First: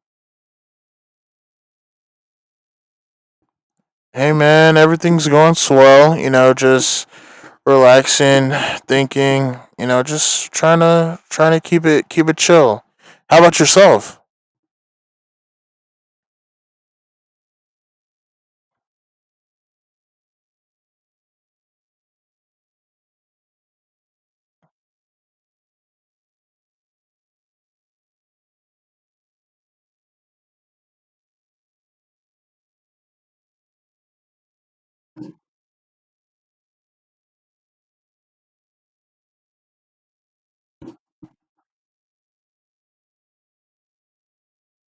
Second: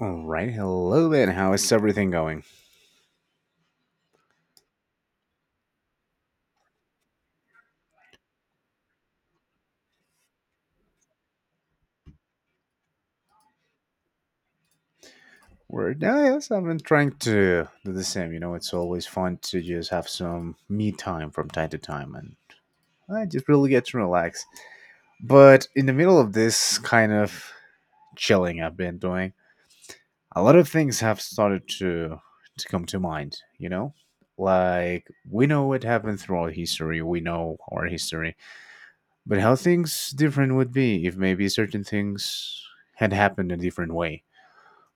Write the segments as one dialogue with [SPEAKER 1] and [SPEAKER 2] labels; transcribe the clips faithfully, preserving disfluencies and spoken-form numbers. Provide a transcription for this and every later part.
[SPEAKER 1] All right, hello then. How is everything going?
[SPEAKER 2] Hey man, everything's going swell. You know, just relaxing, thinking. You know, just trying to trying to keep it keep it chill. How about yourself?
[SPEAKER 1] We're yeah, yes, I've been trying to do the same. You know, it's always fun to just have some me time from time to time, and I just really get to relax. But in the middle of this kind of chilling I've been doing, a lot of things have started to to come to mind. You know, like we know what happened throughout history, we know our history, but how things different would be if maybe certain things had happened a different way.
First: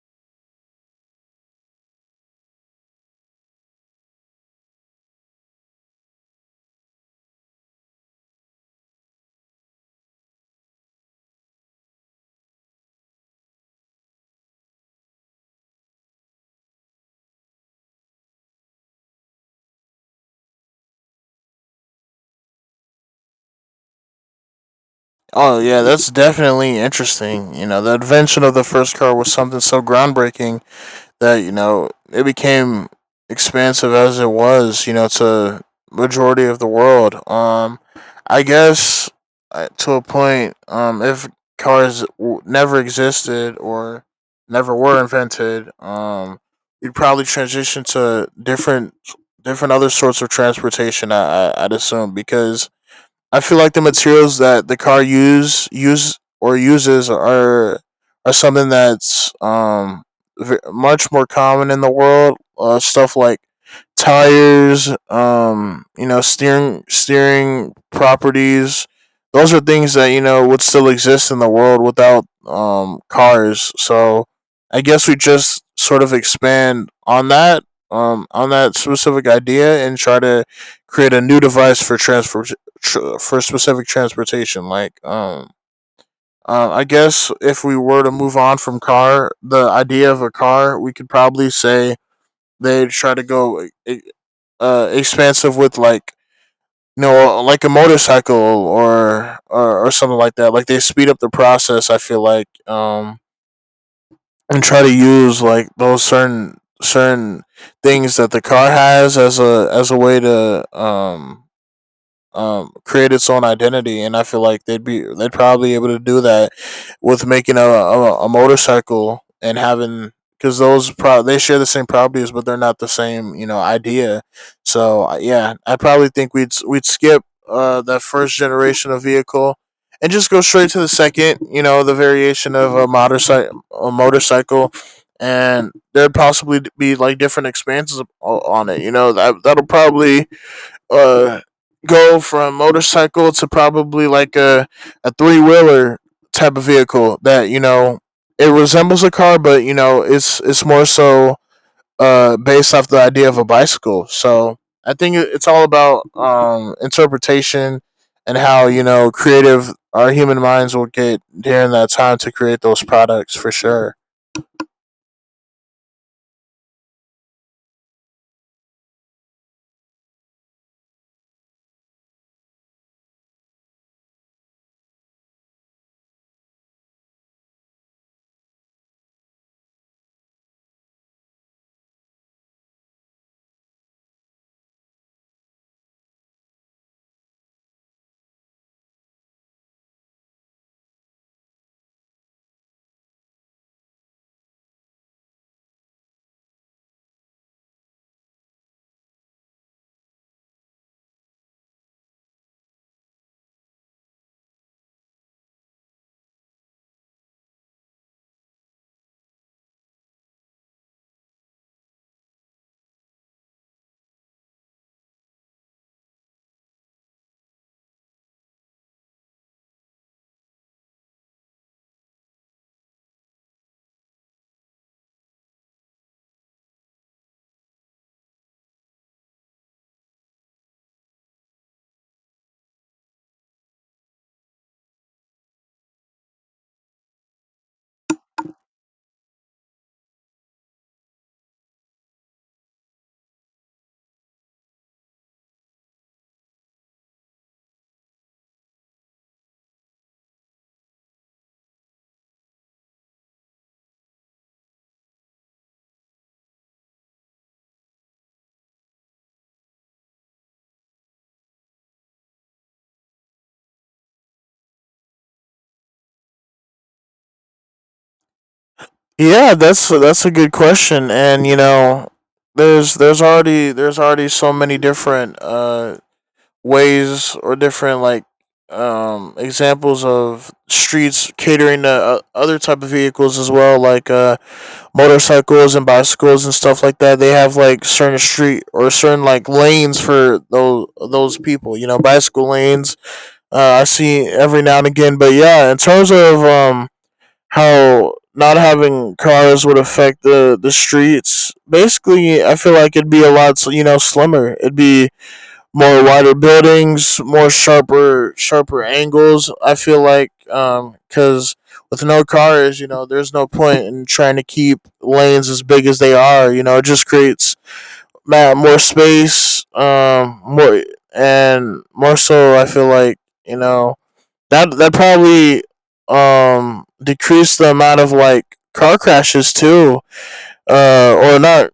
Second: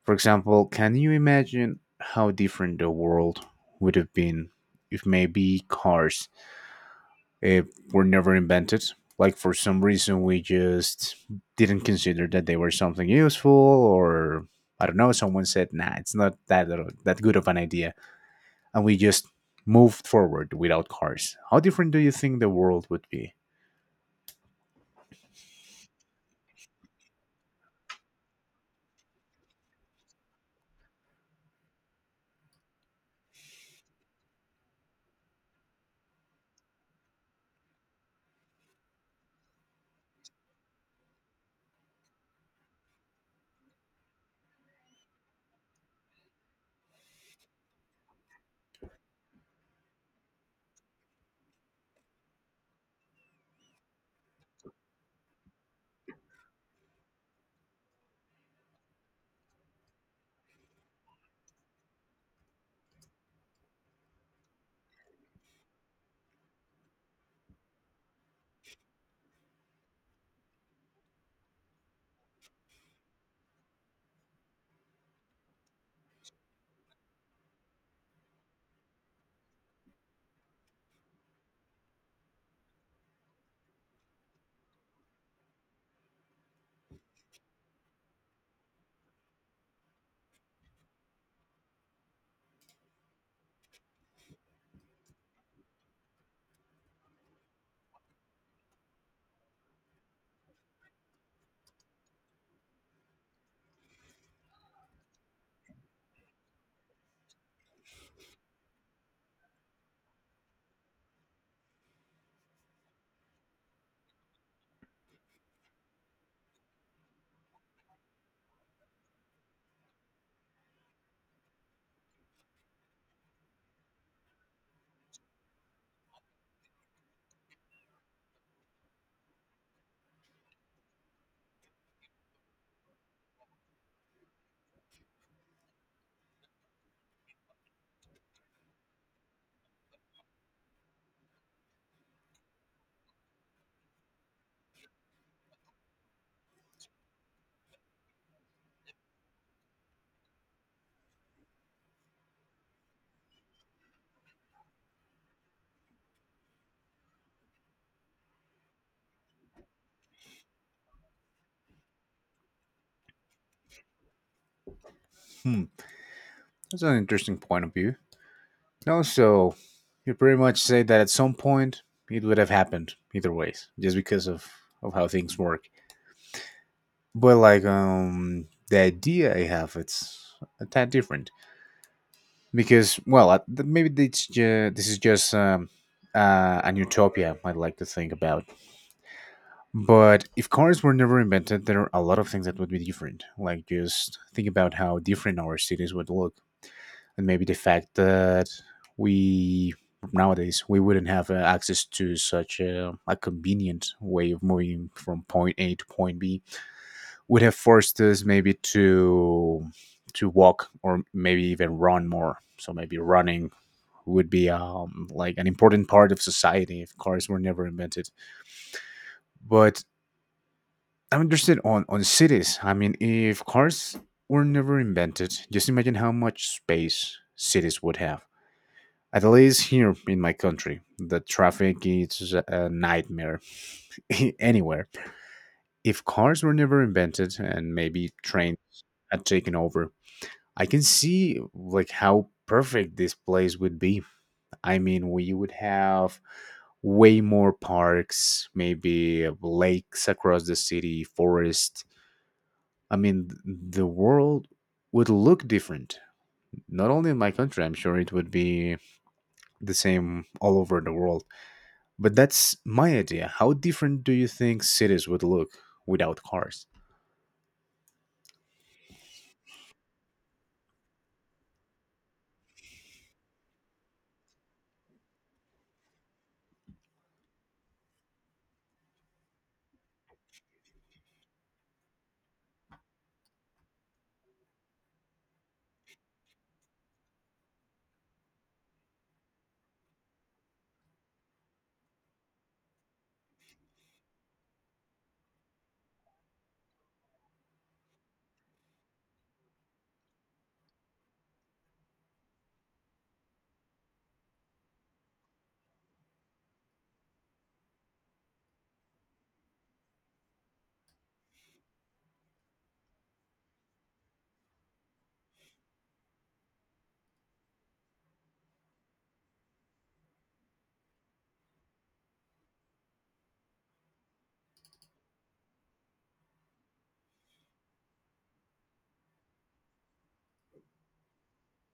[SPEAKER 1] For example, can you imagine how different the world would have been if maybe cars uh, were never invented? Like for some reason we just didn't consider that they were something useful, or I don't know. Someone said, "Nah, it's not that uh, that good of an idea," and we just moved forward without cars. How different do you think the world would be?
[SPEAKER 2] Oh yeah, that's definitely interesting. You know, the invention of the first car was something so groundbreaking that you know it became expansive as it was, you know, to majority of the world. Um, I guess uh, to a point, um, if cars w- never existed or never were invented, um, we'd probably transition to different different other sorts of transportation. I, I I'd assume because I feel like the materials that the car use use or uses are are something that's um ve- much more common in the world. Uh, stuff like tires, um, you know, steering steering properties. Those are things that you know would still exist in the world without um cars. So I guess we just sort of expand on that um on that specific idea and try to create a new device for transport tr- for specific transportation. Like, um, uh, I guess if we were to move on from car, the idea of a car, we could probably say they try to go e- uh, expansive with like you know like a motorcycle, or, or or something like that. Like they speed up the process. I feel like um, and try to use like those certain certain things that the car has as a as a way to um um, create its own identity, and I feel like they'd be they'd probably able to do that with making a a, a motorcycle and having because those pro they share the same properties, but they're not the same you know idea. So I- yeah, I probably think we'd s- we'd skip uh that first generation of vehicle and just go straight to the second. You know, the variation of a motorcycle a motorcycle. And there'd possibly be like different expansions o- on it, you know. That that'll probably uh go from motorcycle to probably like a a three wheeler type of vehicle that you know it resembles a car, but you know it's it's more so uh based off the idea of a bicycle. So I think it- it's all about um interpretation and how you know creative our human minds will get during that time to create those products for sure.
[SPEAKER 1] Hmm, that's an interesting point of view. No, so you pretty much say that at some point it would have happened either ways, just because of of how things work. But like um the idea I have, it's a tad different because well I- th- maybe it's ju- this is just um uh, an utopia I'd like to think about. But if cars were never invented, there are a lot of things that would be different. Like just think about how different our cities would look, and maybe the fact that we nowadays we wouldn't have uh, access to such a, a convenient way of moving from point A to point B would have forced us maybe to to walk or maybe even run more. So maybe running would be um, like an important part of society if cars were never invented. But I'm interested on on cities. I mean, if cars were never invented, just imagine how much space cities would have. At least here in my country, the traffic is a nightmare anywhere. If cars were never invented and maybe trains had taken over, I can see like how perfect this place would be. I mean, we would have way more parks, maybe lakes across the city, forest. I mean, th- the world would look different. Not only in my country, I'm sure it would be the same all over the world. But that's my idea. How different do you think cities would look without cars?
[SPEAKER 2] Yeah, that's that's a good question, and you know there's there's already there's already so many different uh ways or different like um examples of streets catering to uh, other type of vehicles as well like uh motorcycles and bicycles and stuff like that. They have like certain street or certain like lanes for those those people, you know, bicycle lanes uh I see every now and again. But yeah, in terms of um how not having cars would affect the the streets, basically I feel like it'd be a lot, you know, slimmer. It'd be more wider buildings, more sharper sharper angles. I feel like um, because with no cars, you know, there's no point in trying to keep lanes as big as they are. You know, it just creates more space, um, more and more so. I feel like you know that that probably um decreased the amount of like car crashes too, uh, or not.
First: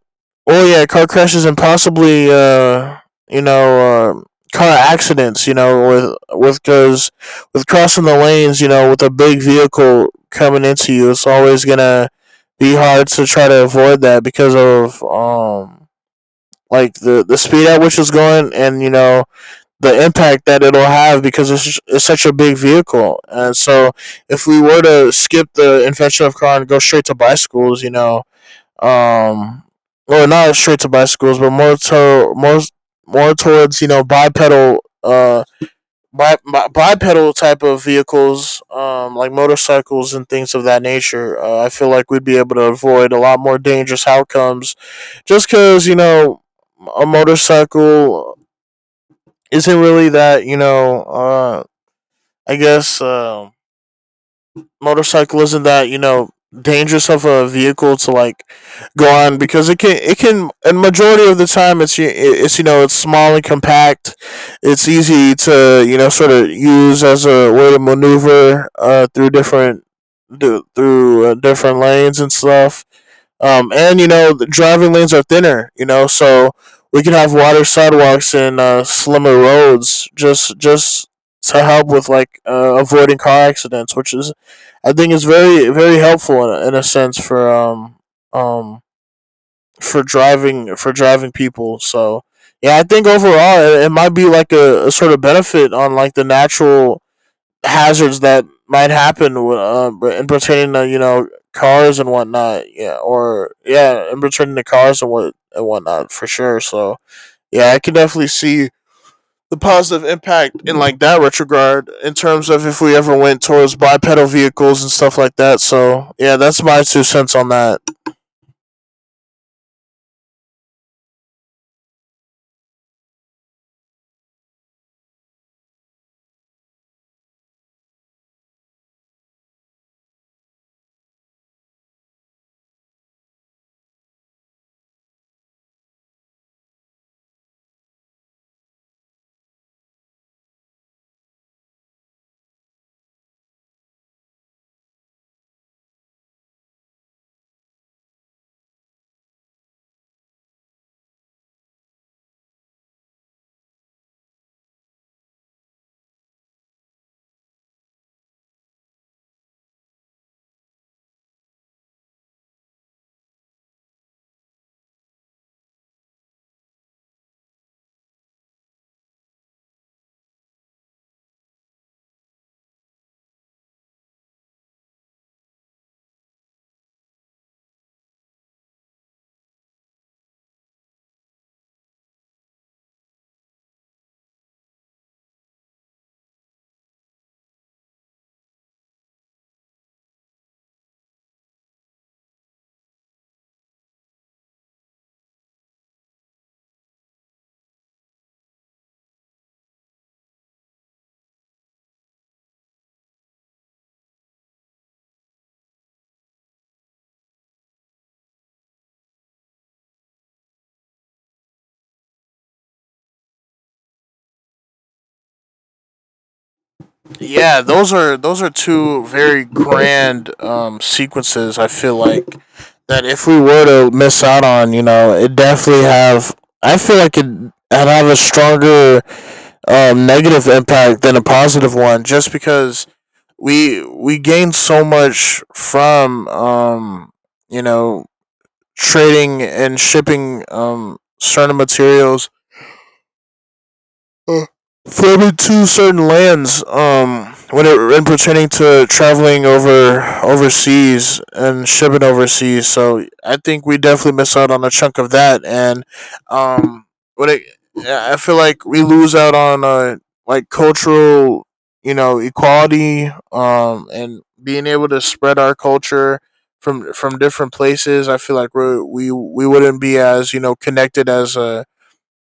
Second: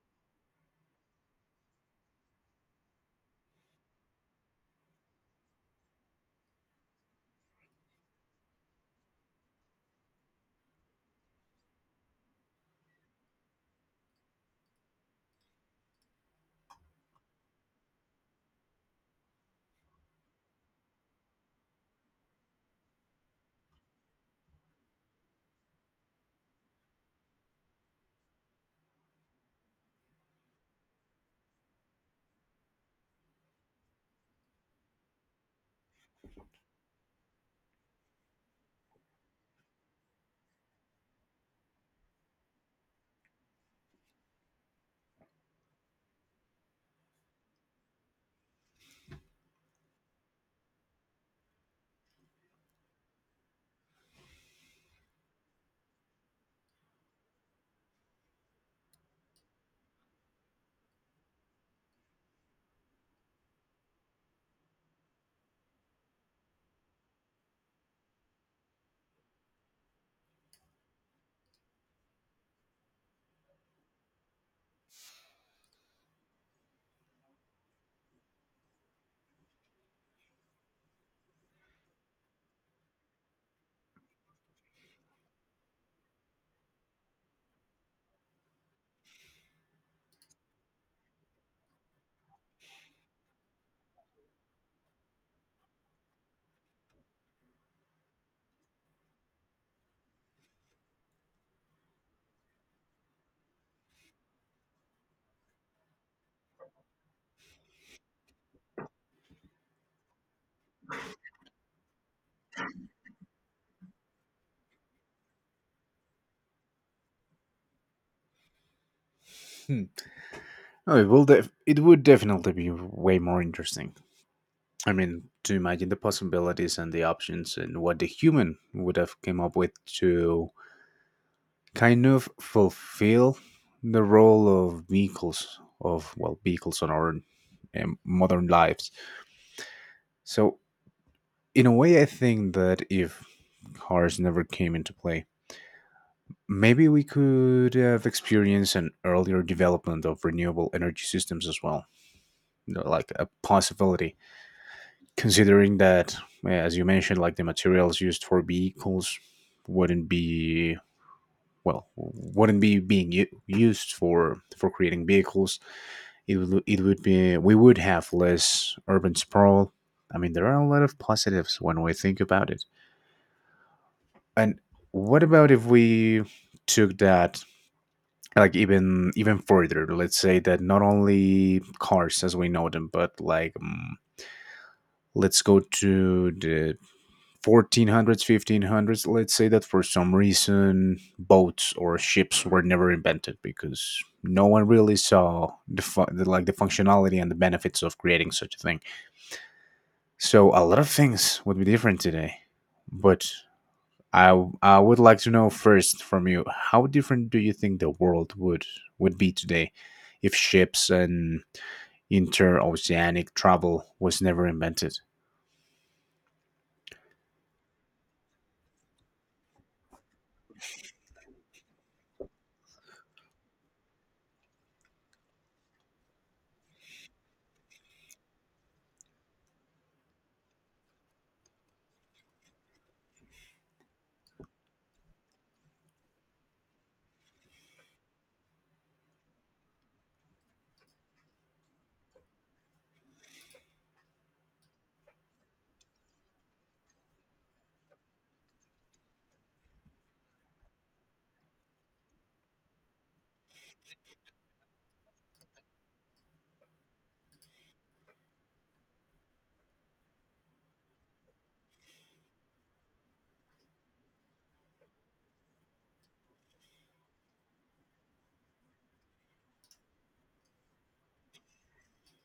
[SPEAKER 2] Oh yeah, car crashes and possibly uh, you know, uh, car accidents. You know, with with goes with crossing the lanes. You know, with a big vehicle coming into you, it's always gonna be hard to try to avoid that because of um like the the speed at which it's going, and you know the impact that it'll have because it's, it's such a big vehicle. And so if we were to skip the invention of car and go straight to bicycles, you know, um, or not straight to bicycles, but more to more more towards you know bipedal uh bi- bi- bipedal type of vehicles, um, like motorcycles and things of that nature. Uh, I feel like we'd be able to avoid a lot more dangerous outcomes, just because you know a motorcycle isn't really that you know uh, I guess. Um, motorcycle isn't that you know dangerous of a vehicle to like go on because it can it can and majority of the time it's it's you know it's small and compact. It's easy to you know sort of use as a way to maneuver uh through different through uh, different lanes and stuff, um, and you know the driving lanes are thinner. You know, so we can have wider sidewalks and, uh, slimmer roads, just just to help with like, uh, avoiding car accidents, which is I think is very very helpful in, a- in a sense for um um for driving for driving people. So yeah, I think overall it, it might be like a, a sort of benefit on like the natural hazards that might happen, uh, in pertaining to you know cars and whatnot. Yeah, or yeah, in pertaining to cars and what and whatnot, for sure. So yeah, I can definitely see the positive impact in like that retrograde in terms of if we ever went towards bipedal vehicles and stuff like that. So yeah, that's my two cents on that.
[SPEAKER 1] Hmm. Oh, it will. Def- it would definitely be way more interesting. I mean, to imagine the possibilities and the options and what the human would have came up with to kind of fulfill the role of vehicles, of well vehicles on our um, modern lives. So in a way, I think that if cars never came into play, maybe we could have experienced an earlier development of renewable energy systems as well, you know, like a possibility, considering that, uh, as you mentioned, like the materials used for vehicles wouldn't be, well, wouldn't be being u- used for for creating vehicles. It would, it would be, we would have less urban sprawl. I mean, there are a lot of positives when we think about it. And what about if we took that like even even further? Let's say that not only cars as we know them, but like um, let's go to the fourteen hundreds, fifteen hundreds. Let's say that for some reason boats or ships were never invented because no one really saw the, fu- the like the functionality and the benefits of creating such a thing. So a lot of things would be different today, but I w- I would like to know first from you, how different do you think the world would would be today if ships and interoceanic travel was never invented?
[SPEAKER 2] Yeah, those are those are two very grand, um, sequences. I feel like that if we were to miss out on, you know, it definitely have. I feel like it have a stronger, um, negative impact than a positive one, just because we we gain so much from, um, you know, trading and shipping, um, certain materials, uh, Forbid to certain lands, um, when it when pertaining to traveling over overseas and shipping overseas. So I think we definitely miss out on a chunk of that, and um, when it, I feel like we lose out on, uh, like cultural, you know, equality, um, and being able to spread our culture from from different places. I feel like we we we wouldn't be as you know connected as a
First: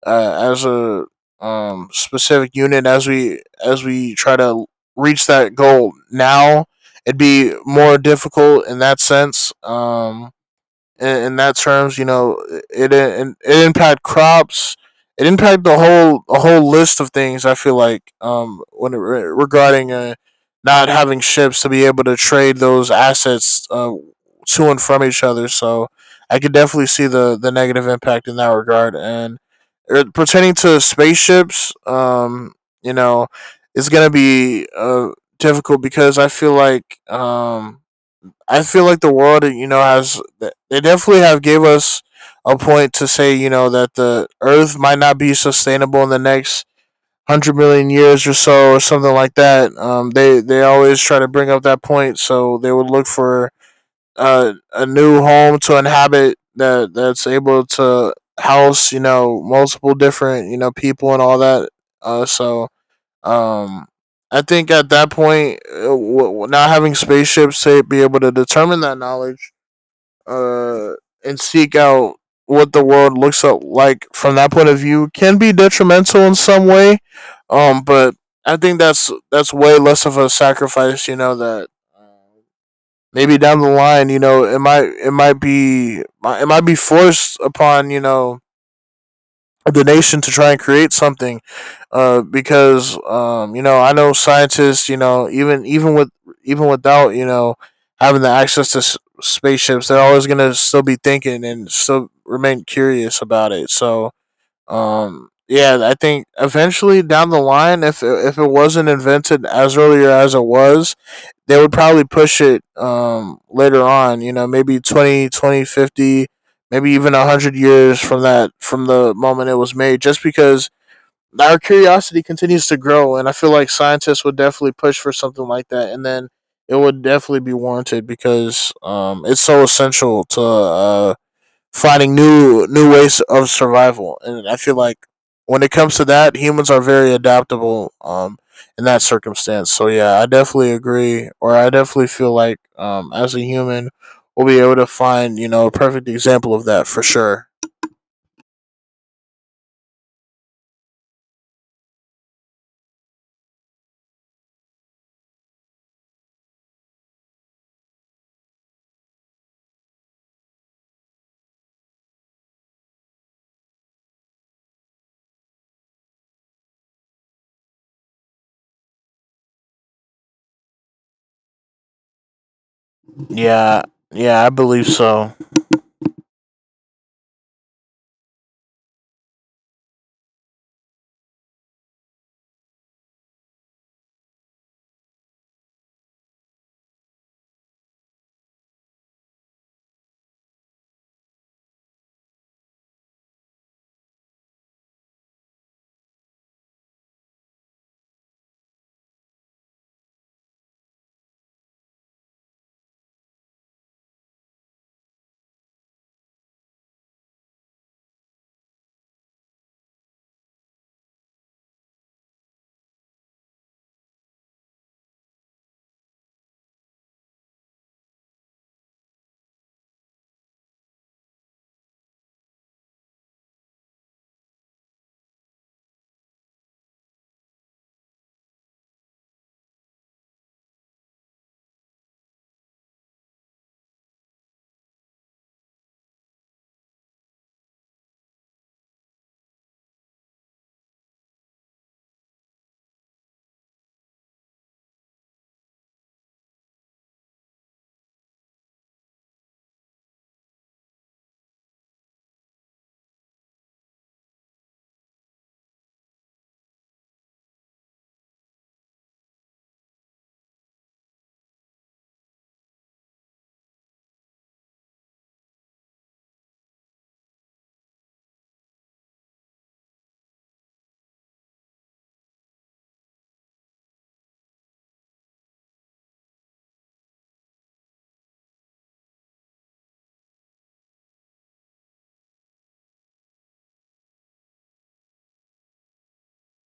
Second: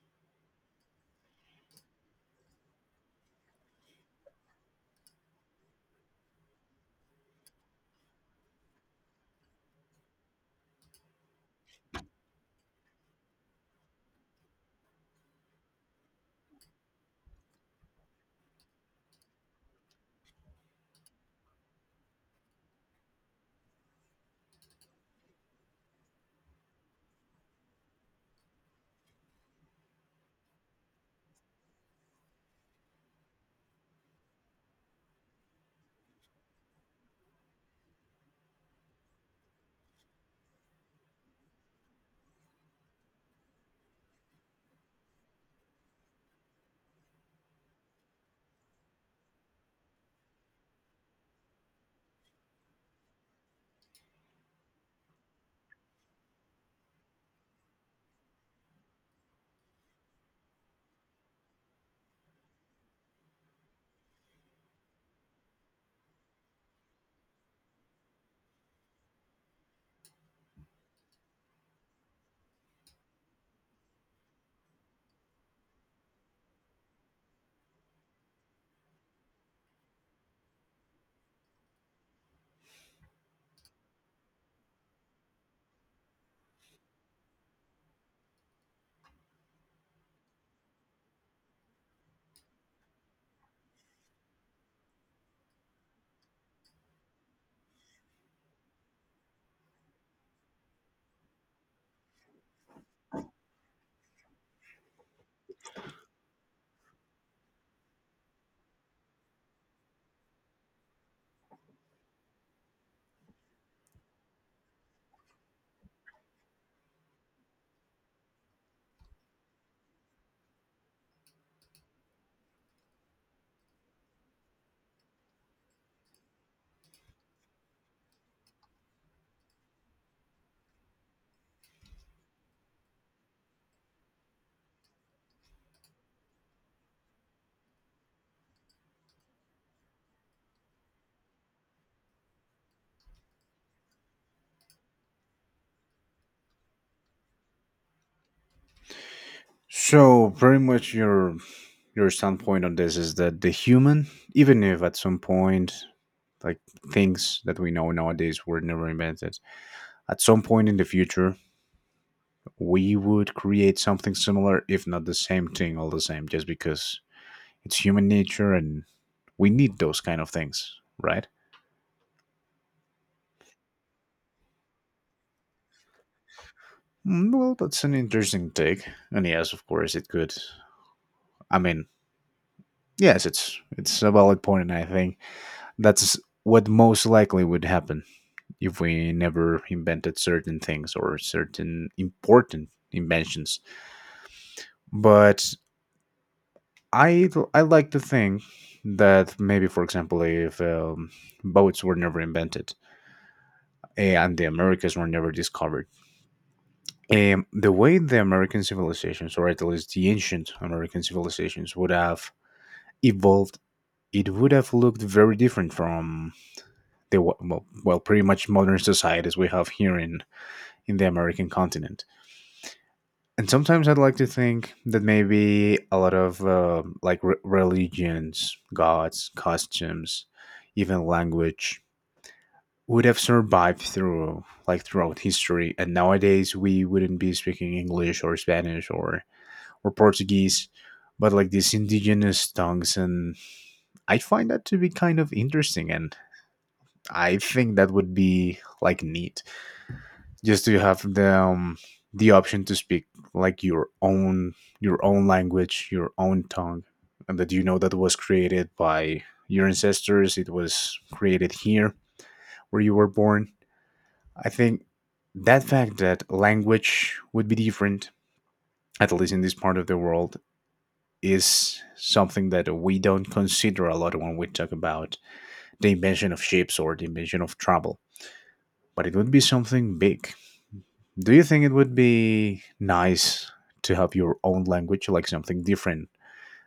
[SPEAKER 2] uh, as a um, specific unit, as we as we try to reach that goal now. It'd be more difficult in that sense, um, in, in that terms. You know, it, it it impact crops. It impact the whole a whole list of things. I feel like um when it, regarding, uh, not having ships to be able to trade those assets, uh, to and from each other. So I could definitely see the the negative impact in that regard. And, uh, pertaining to spaceships, um, you know, it's gonna be, uh, difficult because I feel like um I feel like the world, you know, has they definitely have gave us a point to say, you know, that the Earth might not be sustainable in the next hundred million years or so, or something like that. Um, they they always try to bring up that point, so they would look for, uh, a new home to inhabit that that's able to house, you know, multiple different, you know, people and all that. Uh, so um, I think at that point, uh, w- w- not having spaceships to be able to determine that knowledge, uh, and seek out what the world looks up like from that point of view can be detrimental in some way. Um, but I think that's that's way less of a sacrifice. You know that, uh, maybe down the line, you know, it might it might be it might be forced upon you know the nation to try and create something, uh, because um, you know I know scientists you know even even with even without you know having the access to s- spaceships, they're always gonna still be thinking and still remain curious about it. So um, yeah, I think eventually down the line, if it- if it wasn't invented as earlier as it was, they would probably push it, um, later on. You know, maybe twenty, twenty fifty, maybe even one hundred years from that, from the moment it was made. Just because our curiosity continues to grow, and I feel like scientists would definitely push for something like that, and then it would definitely be warranted because, um, it's so essential to, uh, finding new new ways of survival. And I feel like when it comes to that, humans are very adaptable um in that circumstance. So yeah, I definitely agree, or I definitely feel like um as a human we'll be able to find, you know, a perfect example of that for sure.
[SPEAKER 1] So pretty much your your standpoint on this is that the human, even if at some point, like, things that we know nowadays were never invented, at some point in the future we would create something similar, if not the same thing all the same, just because it's human nature and we need those kind of things, right?
[SPEAKER 2] Yeah. Yeah, I believe so.
[SPEAKER 1] Mm, well, that's an interesting take. And yes, of course, it could. I mean, yes, it's it's a valid point, and I think that's what most likely would happen if we never invented certain things or certain important inventions. But I I like to think that maybe, for example, if um, boats were never invented and the Americas were never discovered, um, the way the American civilizations, or at least the ancient American civilizations, would have evolved, it would have looked very different from the wa- well, well, pretty much modern societies we have here in in the American continent. And sometimes I'd like to think that maybe a lot of uh, like re- religions, gods, costumes, even language would have survived through like throughout history, and nowadays we wouldn't be speaking English or Spanish or or Portuguese, but like these indigenous tongues. And I find that to be kind of interesting. And I think that would be like neat, just to have the, um, the option to speak like your own your own language, your own tongue, and that you know that was created by your ancestors. It was created here where you were born. I think that fact that language would be different, at least in this part of the world, is something that we don't consider a lot when we talk about the invention of ships or the invention of travel, but it would be something big. Do you think it would be nice to have your own language, like something different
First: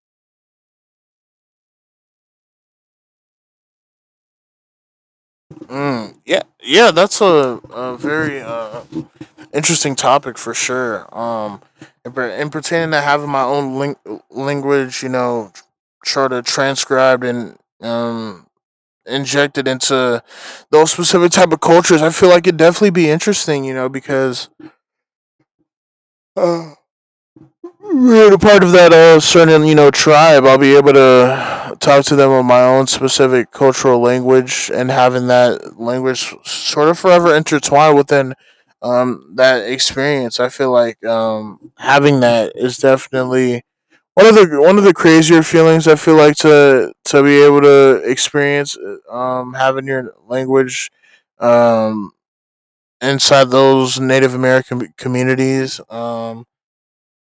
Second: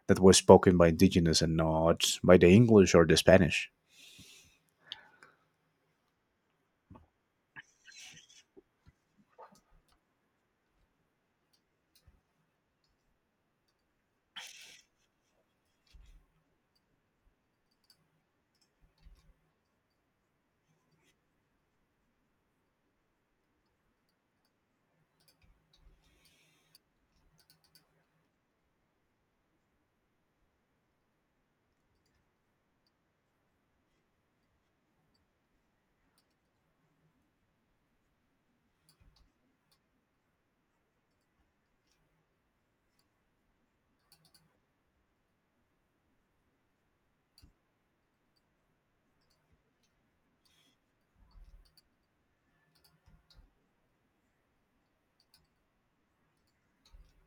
[SPEAKER 1] that was spoken by indigenous and not by the English or the Spanish?
[SPEAKER 2] Mm, yeah. Yeah, that's a, a very uh interesting topic for sure. Um, and, per- and pertaining to having my own ling- language, you know, try to transcribed and um injected into those specific type of cultures, I feel like it'd definitely be interesting, you know, because uh, being a part of that uh, certain you know tribe, I'll be able to talk to them on my own specific cultural language, and having that language sort of forever intertwined within um, that experience. I feel like um, having that is definitely one of the one of the crazier feelings. I feel like to to be able to experience uh, um, having your language um, inside those Native American communities. Um,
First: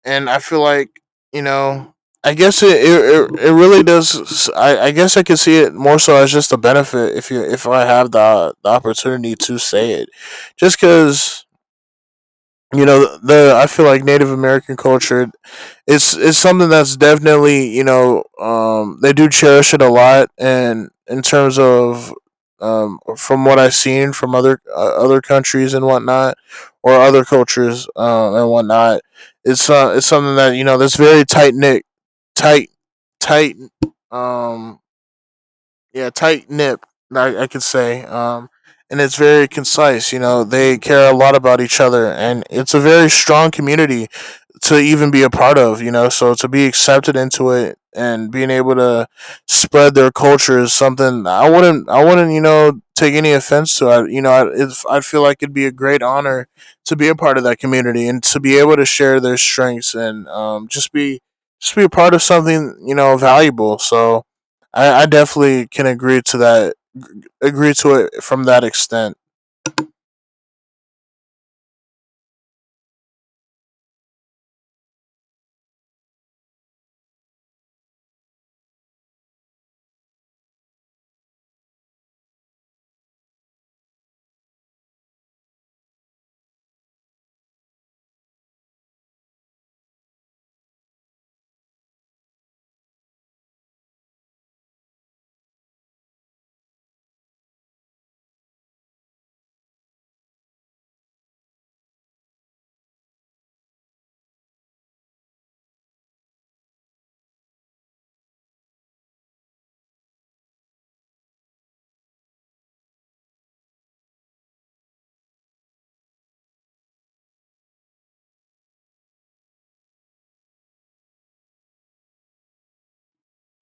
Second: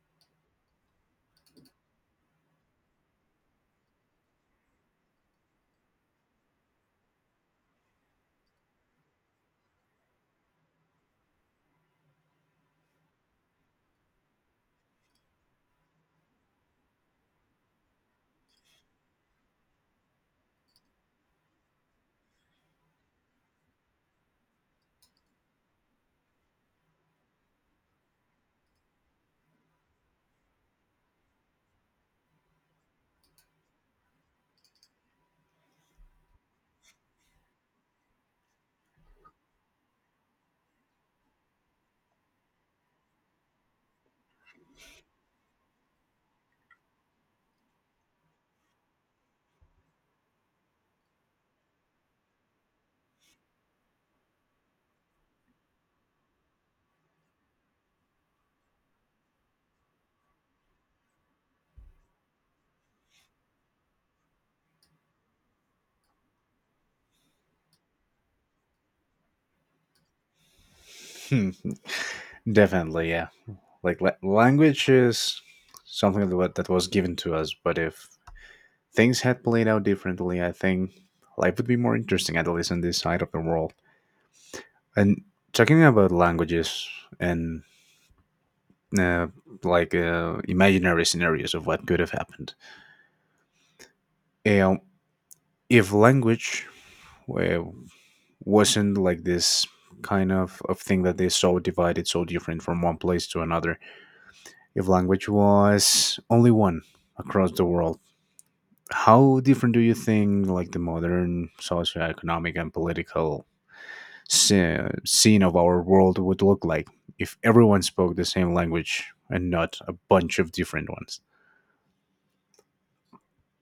[SPEAKER 2] And I feel like you know, I guess it it, it, it really does. I, I guess I can see it more so as just a benefit if you if I have the the opportunity to say it, just because you know the i feel like native american culture, it's it's something that's definitely, you know um they do cherish it a lot. And in terms of, um from what I've seen from other uh, other countries and whatnot, or other cultures uh, and whatnot, it's uh it's something that, you know that's very tight knit. Tight tight um yeah, Tight knit. I, I could say, um, and it's very concise. You know, they care a lot about each other, and it's a very strong community to even be a part of. You know, so to be accepted into it and being able to spread their culture is something I wouldn't. I wouldn't. You know, take any offense to. I, you know, I, it's, I feel like it'd be a great honor to be a part of that community and to be able to share their strengths and, um, just be just be a part of something, you know valuable. So I, I definitely can agree to that. Agree to it from that extent.
[SPEAKER 1] Hmm, definitely, yeah. Like la- language is something that wa- that was given to us, but if things had played out differently, I think life would be more interesting, at least on this side of the world. And talking about languages and uh, like uh, imaginary scenarios of what could have happened, um, if language uh, wasn't like this kind of, of thing that is so divided, so different from one place to another, if language was only one across the world, how different do you think like the modern socioeconomic and political scene of our world would look like if everyone spoke the same language and not a bunch of different ones?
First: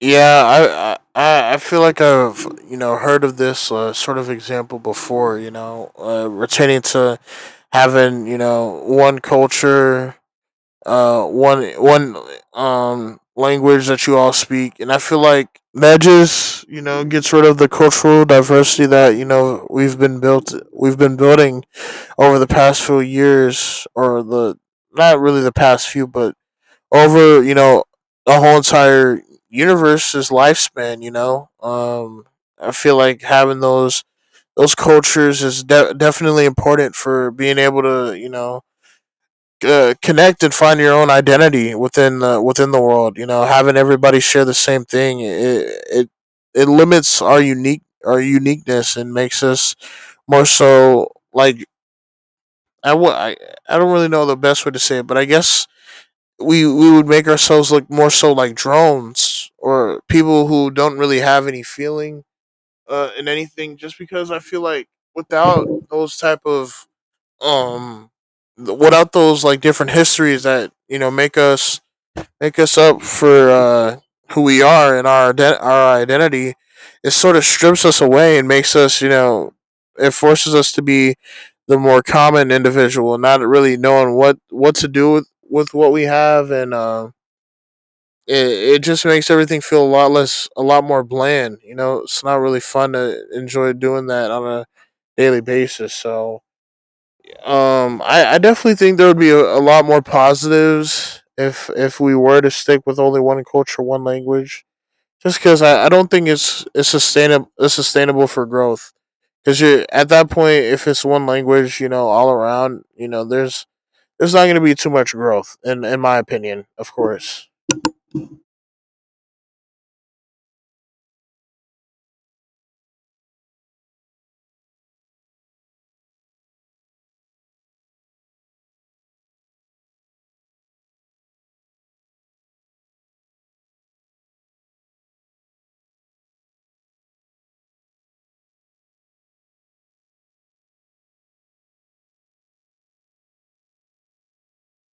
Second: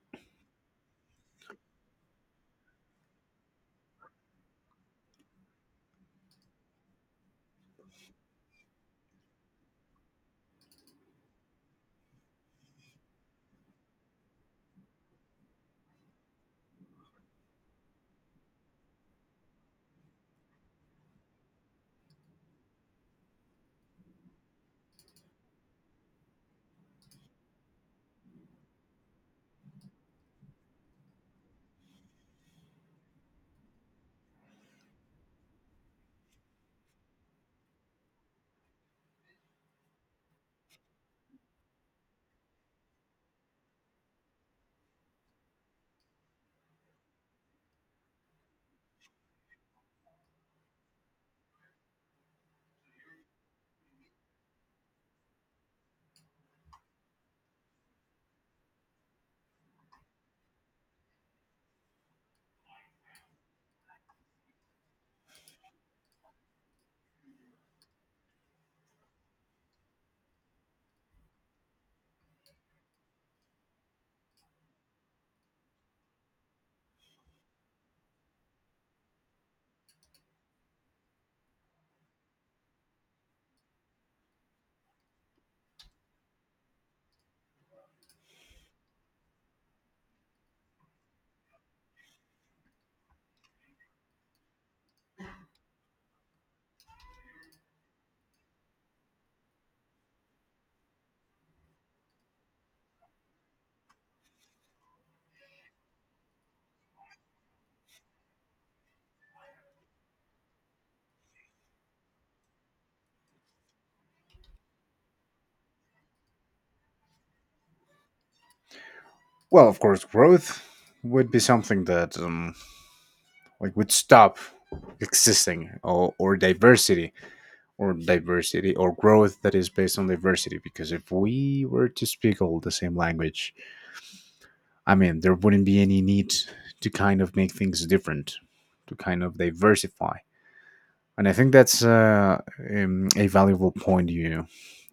[SPEAKER 2] Yeah, I I, I feel like I've, you know heard of this uh, sort of example before. You know, uh, retaining to having, you know one culture, uh, one one um language that you all speak, and I feel like that just, you know gets rid of the cultural diversity that, you know we've been built we've been building over the past few years, or the not really the past few, but over, you know the whole entire universe's lifespan. You know, um, I feel like having those those cultures is de- definitely important for being able to, you know uh, connect and find your own identity within the within the world. You know, having everybody share the same thing, it it, it limits our unique our uniqueness and makes us more so like I w- I, I don't really know the best way to say it, but I guess we we would make ourselves look more so like drones or people who don't really have any feeling uh, in anything. Just because I feel like without those type of um, without those like different histories that, you know make us make us up for, uh, who we are and our ident- our identity, it sort of strips us away and makes us, you know, it forces us to be the more common individual, not really knowing what what to do with with what we have, and, uh, it it just makes everything feel a lot less, a lot more bland. You know, it's not really fun to enjoy doing that on a daily basis. So, um, I, I definitely think there would be a, a lot more positives if if we were to stick with only one culture, one language. Just because I, I don't think it's it's sustainable it's sustainable for growth. Because you at that point, if it's one language, you know, all around, you know, there's there's not going to be too much growth, in in my opinion, of course.
[SPEAKER 1] Well, of course, growth would be something that um, like would stop existing, or, or diversity or diversity or growth that is based on diversity, because if we were to speak all the same language, I mean there wouldn't be any need to kind of make things different, to kind of diversify. And I think that's uh, um, a valuable point you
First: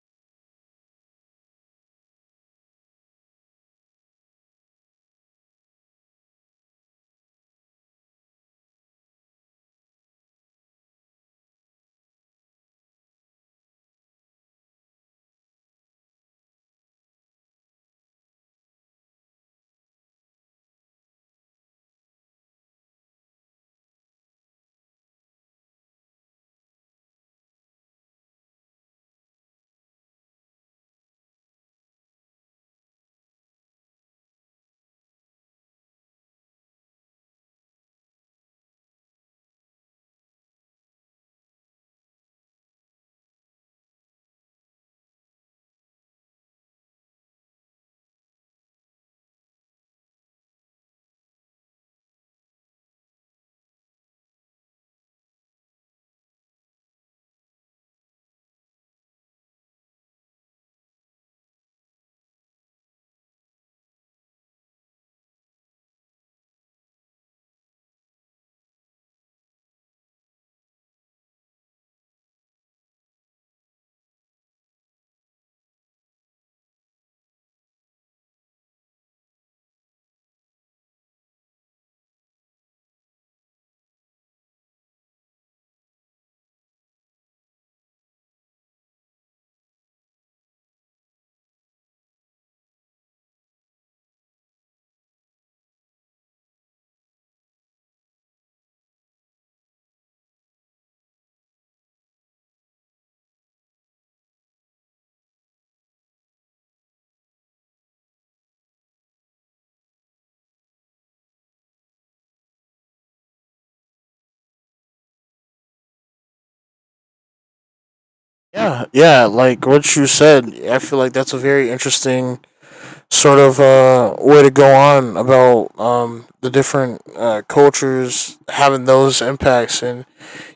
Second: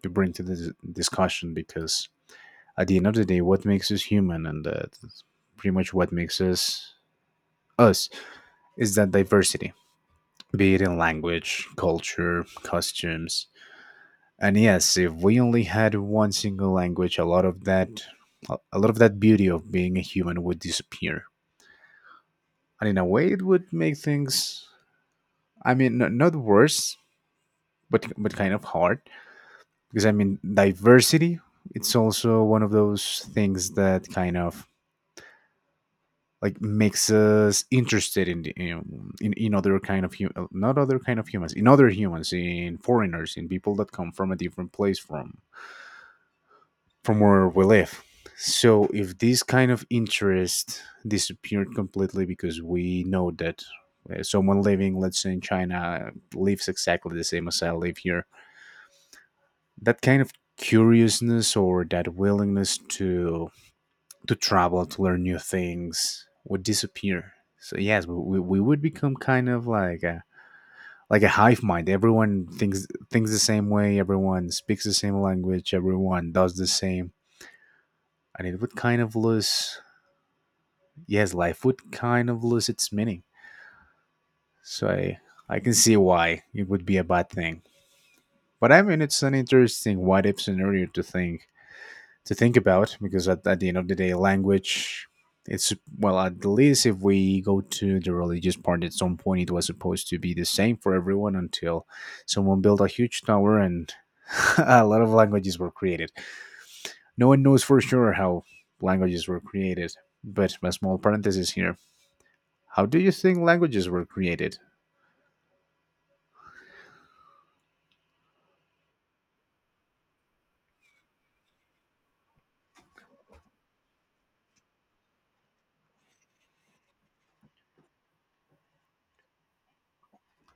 [SPEAKER 1] you bring to this discussion, because at the end of the day, what makes us human and uh, pretty much what makes us us is that diversity, be it in language, culture, costumes. And yes, if we only had one single language, a lot of that, a lot of that beauty of being a human would disappear. And in a way, it would make things, I mean, n- not worse, but but kind of hard because, I mean, diversity, it's also one of those things that kind of like makes us interested in the, you know, in, in other kind of hum- uh, not other kind of humans, in other humans, in foreigners, in people that come from a different place from from where we live. So if this kind of interest disappeared completely because we know that uh, someone living, let's say, in China lives exactly the same as I live here, that kind of curiousness or that willingness to to travel to learn new things would disappear. So yes, we, we would become kind of like a like a hive mind. Everyone thinks thinks the same way, everyone speaks the same language, everyone does the same. And it would kind of lose, yes, life would kind of lose its meaning. So i i can see why it would be a bad thing. But I mean, it's an interesting what if scenario to think to think about, because at, at the end of the day, language, it's, well, at least if we go to the religious part, at some point it was supposed to be the same for everyone until someone built a huge tower and a lot of languages were created. No one knows for sure how languages were created, but a small parenthesis here. How do you think languages were created?
[SPEAKER 2] Yeah, yeah, like what you said, I feel like that's a very interesting sort of uh, way to go on about, um, the different uh, cultures having those impacts. And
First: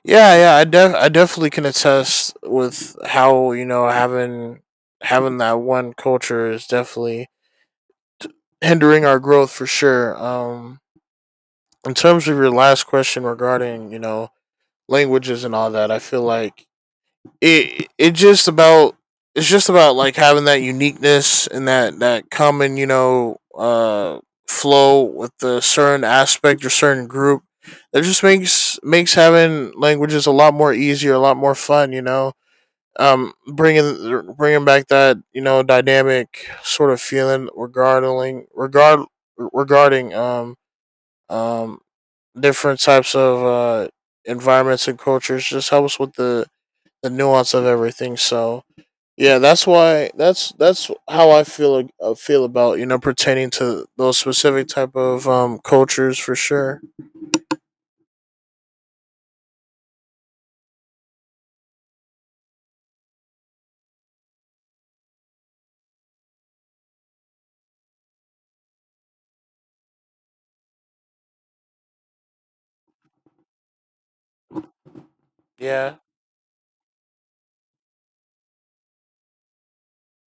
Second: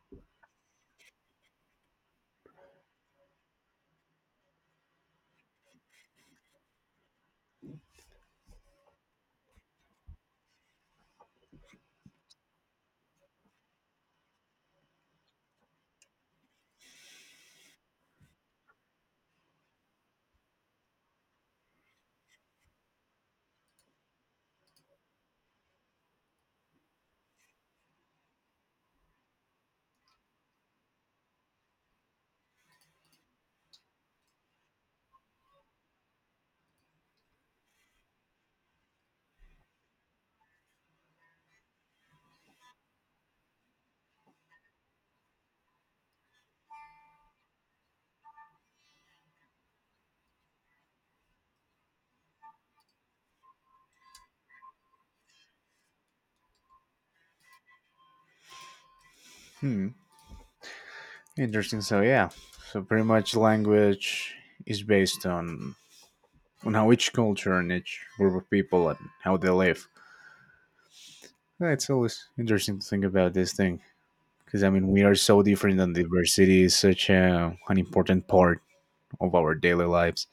[SPEAKER 2] yeah, yeah, I def- I definitely can attest with how, you know having having that one culture is definitely hindering our growth for sure. Um, in terms of your last question regarding, you know languages and all that, I feel like it it just about it's just about like having that uniqueness and that that common, you know uh flow with a certain aspect or certain group, that just makes makes having languages a lot more easier, a lot more fun, you know um bringing bringing back that, you know dynamic sort of feeling regarding regard regarding um um different types of uh environments and cultures, just helps with the the nuance of everything. So yeah, that's why. That's that's how I feel, uh, feel about, you know pertaining to those specific type of, um cultures for sure.
[SPEAKER 1] Hmm, interesting. So, yeah, so pretty much language is based on, on how each culture and each group of people and how they live. Yeah, it's always interesting to think about this thing because I mean we are so different, and
[SPEAKER 2] Yeah.
[SPEAKER 1] diversity is such a, an important part of our daily lives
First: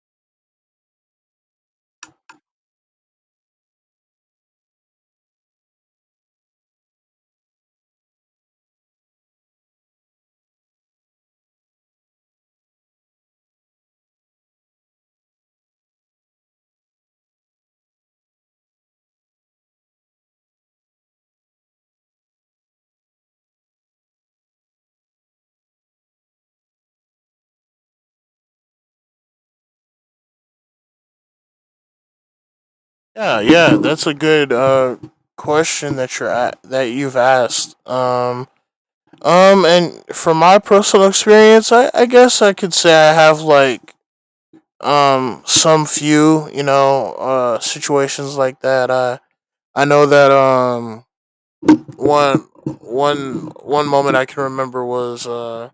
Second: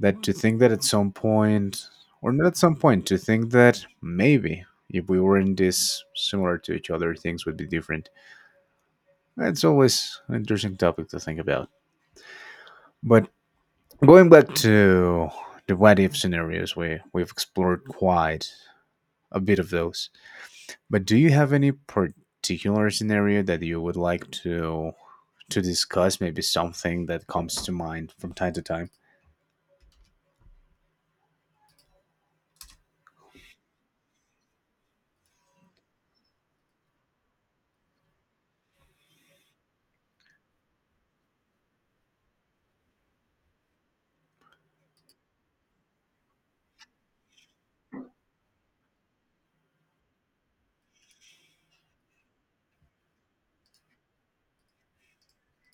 [SPEAKER 1] that to think that at some point, or not at some point, to think that maybe if we weren't this similar to each other, things would be different. It's always an interesting topic to think about. But going back to the what if scenarios, we we've explored quite a bit of those. But do you have any particular scenario that you would like to to discuss, maybe something that comes to mind from time to time?
[SPEAKER 2] Yeah, yeah, that's a good uh question that you're a that you've asked. Um Um, and from my personal experience, I, I guess I could say I have like, um some few, you know uh situations like that. I I know that, um one one one moment I can remember was uh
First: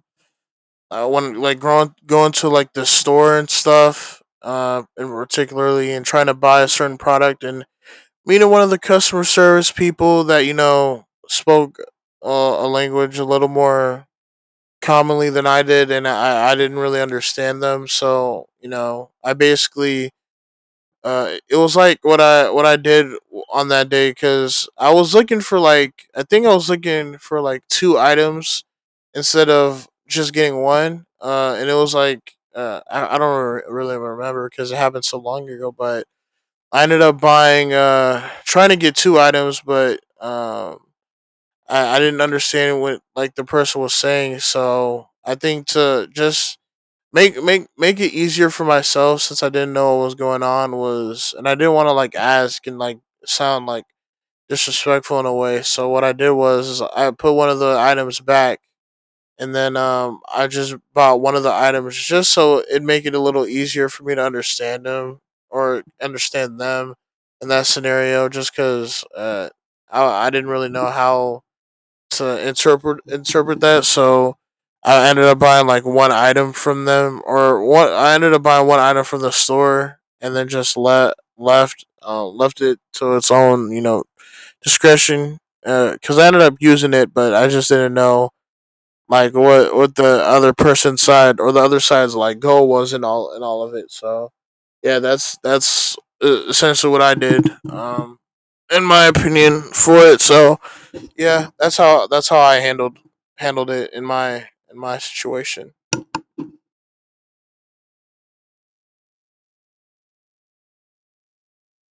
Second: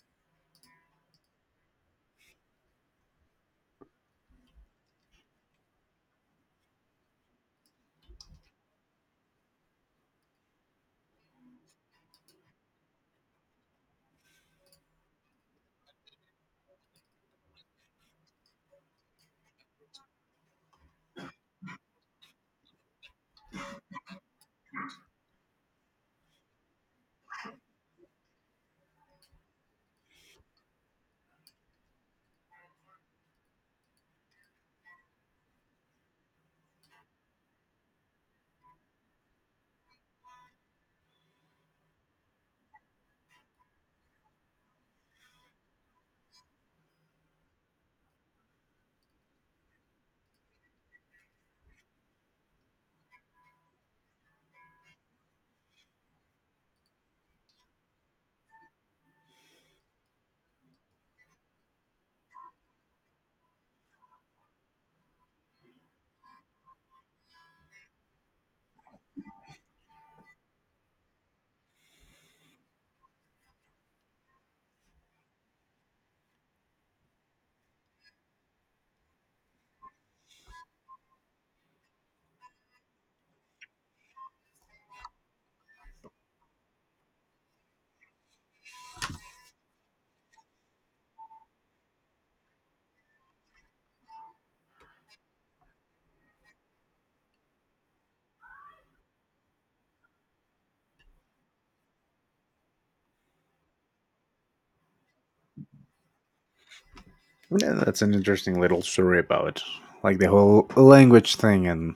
[SPEAKER 2] uh, when like growing going to like the store and stuff, uh and particularly and trying to buy a certain product and meeting one of the customer service people that, you know spoke uh, a language a little more commonly than I did, and I, I didn't really understand them. So you know, I basically, uh, it was like what I what I did on that day because I was looking for like I think I was looking for like two items instead of just getting one. Uh, and it was like uh, I, I don't re- really remember because it happened so long ago, but I ended up buying uh trying to get two items, but, um I, I didn't understand what like the person was saying. So I think to just make make make it easier for myself since I didn't know what was going on was and I didn't want to like ask and like sound like disrespectful in a way. So what I did was is I put one of the items back, and then, um I just bought one of the items just so it'd make it a little easier for me to understand them or understand them in that scenario, just cuz, uh I I didn't really know how to interpret interpret that. So I ended up buying like one item from them, or what I ended up buying one item from the store, and then just let left, uh, left it to its own, you know, discretion. Because, uh, I ended up using it, but I just didn't know like what what the other person's side or the other side's like goal was in all in all of it. So yeah, that's that's, uh, essentially what I did. Um, in my opinion, for it. So yeah, that's how that's how I handled handled it in my in my situation.
[SPEAKER 1] Yeah, that's an interesting little story about like the whole language thing and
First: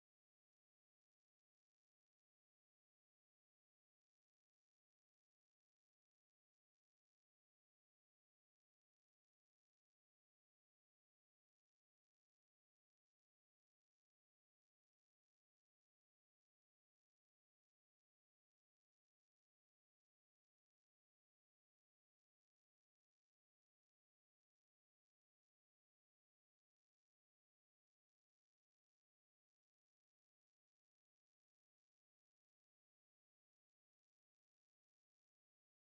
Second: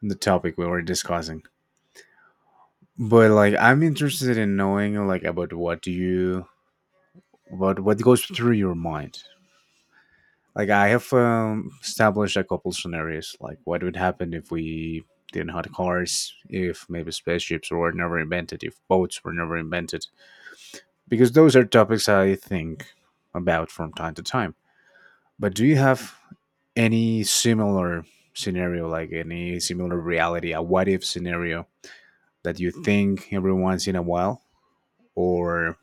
[SPEAKER 1] the topic we were discussing. But like I'm interested in knowing like about what do you about what goes through your mind. Like I have um, established a couple scenarios like what would happen if we didn't have cars, if maybe spaceships were never invented, if boats were never invented. Because those are topics I think about from time to time. But do you have any similar scenario, like any similar reality, a what if scenario that you think every once in a while? Or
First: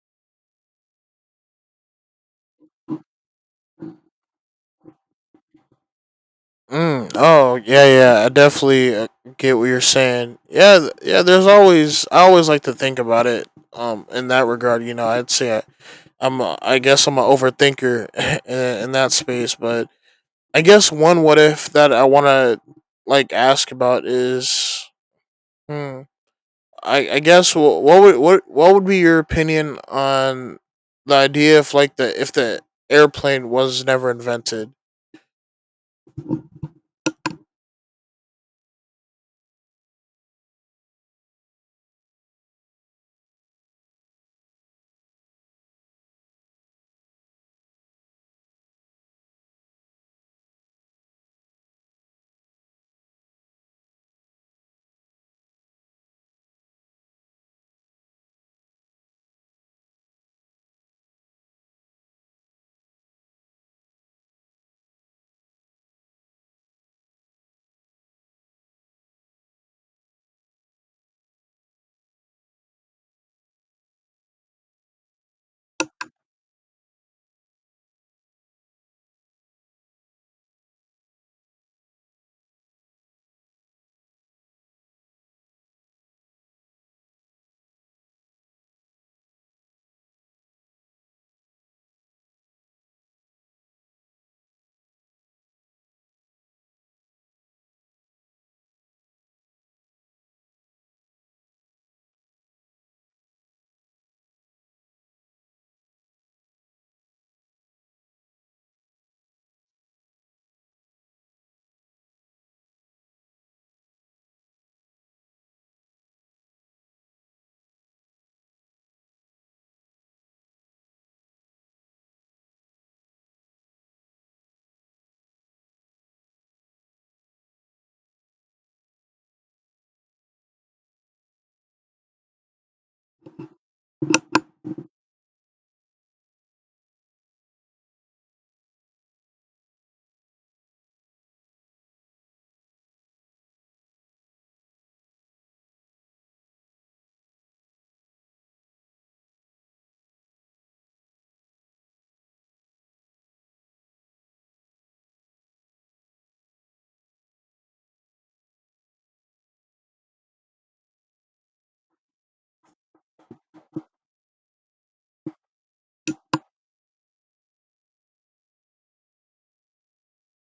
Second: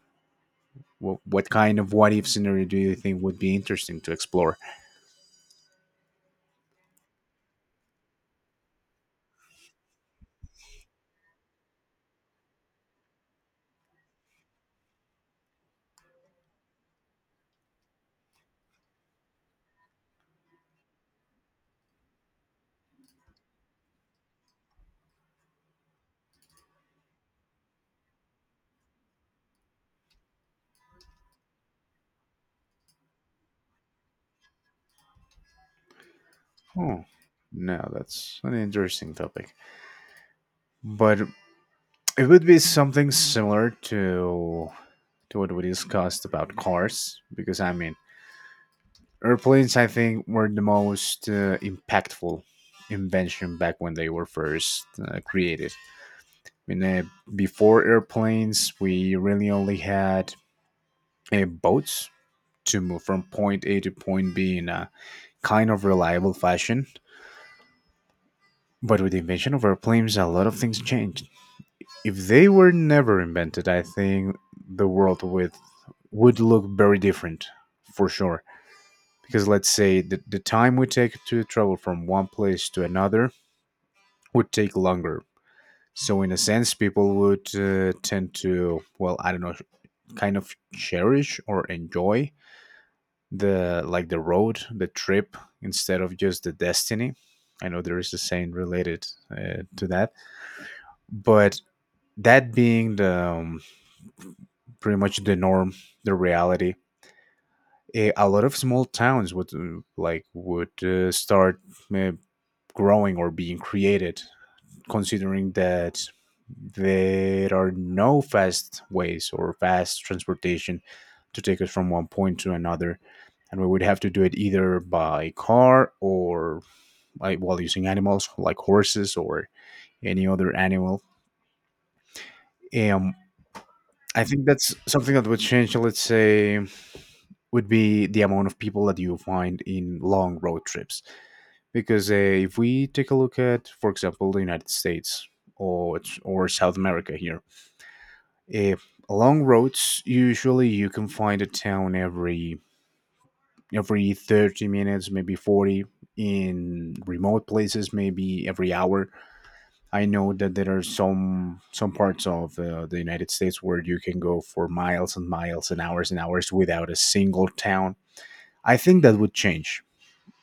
[SPEAKER 1] wh- what kind of what if scenario do you think would be interesting to explore?
[SPEAKER 2] Mm, oh yeah, yeah. I definitely, uh, get what you're saying. Yeah, th- yeah. There's always I always like to think about it. Um, in that regard, you know, I'd say I, I'm a, I guess I'm an overthinker in, in that space. But I guess one what if that I want to like ask about is, hmm, I I guess wh- what would what what would be your opinion on the idea, if like the if the airplane was never invented?
[SPEAKER 1] Oh, no, that's an interesting topic. But it would be something similar to to what we discussed about cars, because I mean, airplanes, I think, were the most uh, impactful invention back when they were first uh, created. I mean, uh, before airplanes, we really only had uh, boats to move from point A to point B in a kind of reliable fashion. But with the invention of airplanes, a lot of things changed. If they were never invented, I think the world with would look very different for sure. Because let's say the, the time we take to travel from one place to another would take longer. So in a sense, people would uh, tend to, well, I don't know, kind of cherish or enjoy the like the road, the trip, instead of just the destiny. I know there is a saying related uh, to that, but that being the um, pretty much the norm, the reality, a, a lot of small towns would uh, like would uh, start uh, growing or being created, considering that there are no fast ways or fast transportation to take us from one point to another, and we would have to do it either by car or like while using animals like horses or any other animal. Um, I think that's something that would change, let's say, would be the amount of people that you find in long road trips, because uh, if we take a look at, for example, the United States or or South America here. Eh, along roads, usually you can find a town every every thirty minutes, maybe forty. In remote places, maybe every hour. I know that there are some some parts of uh, the United States where you can go for miles and miles and hours and hours without a single town. I think that would change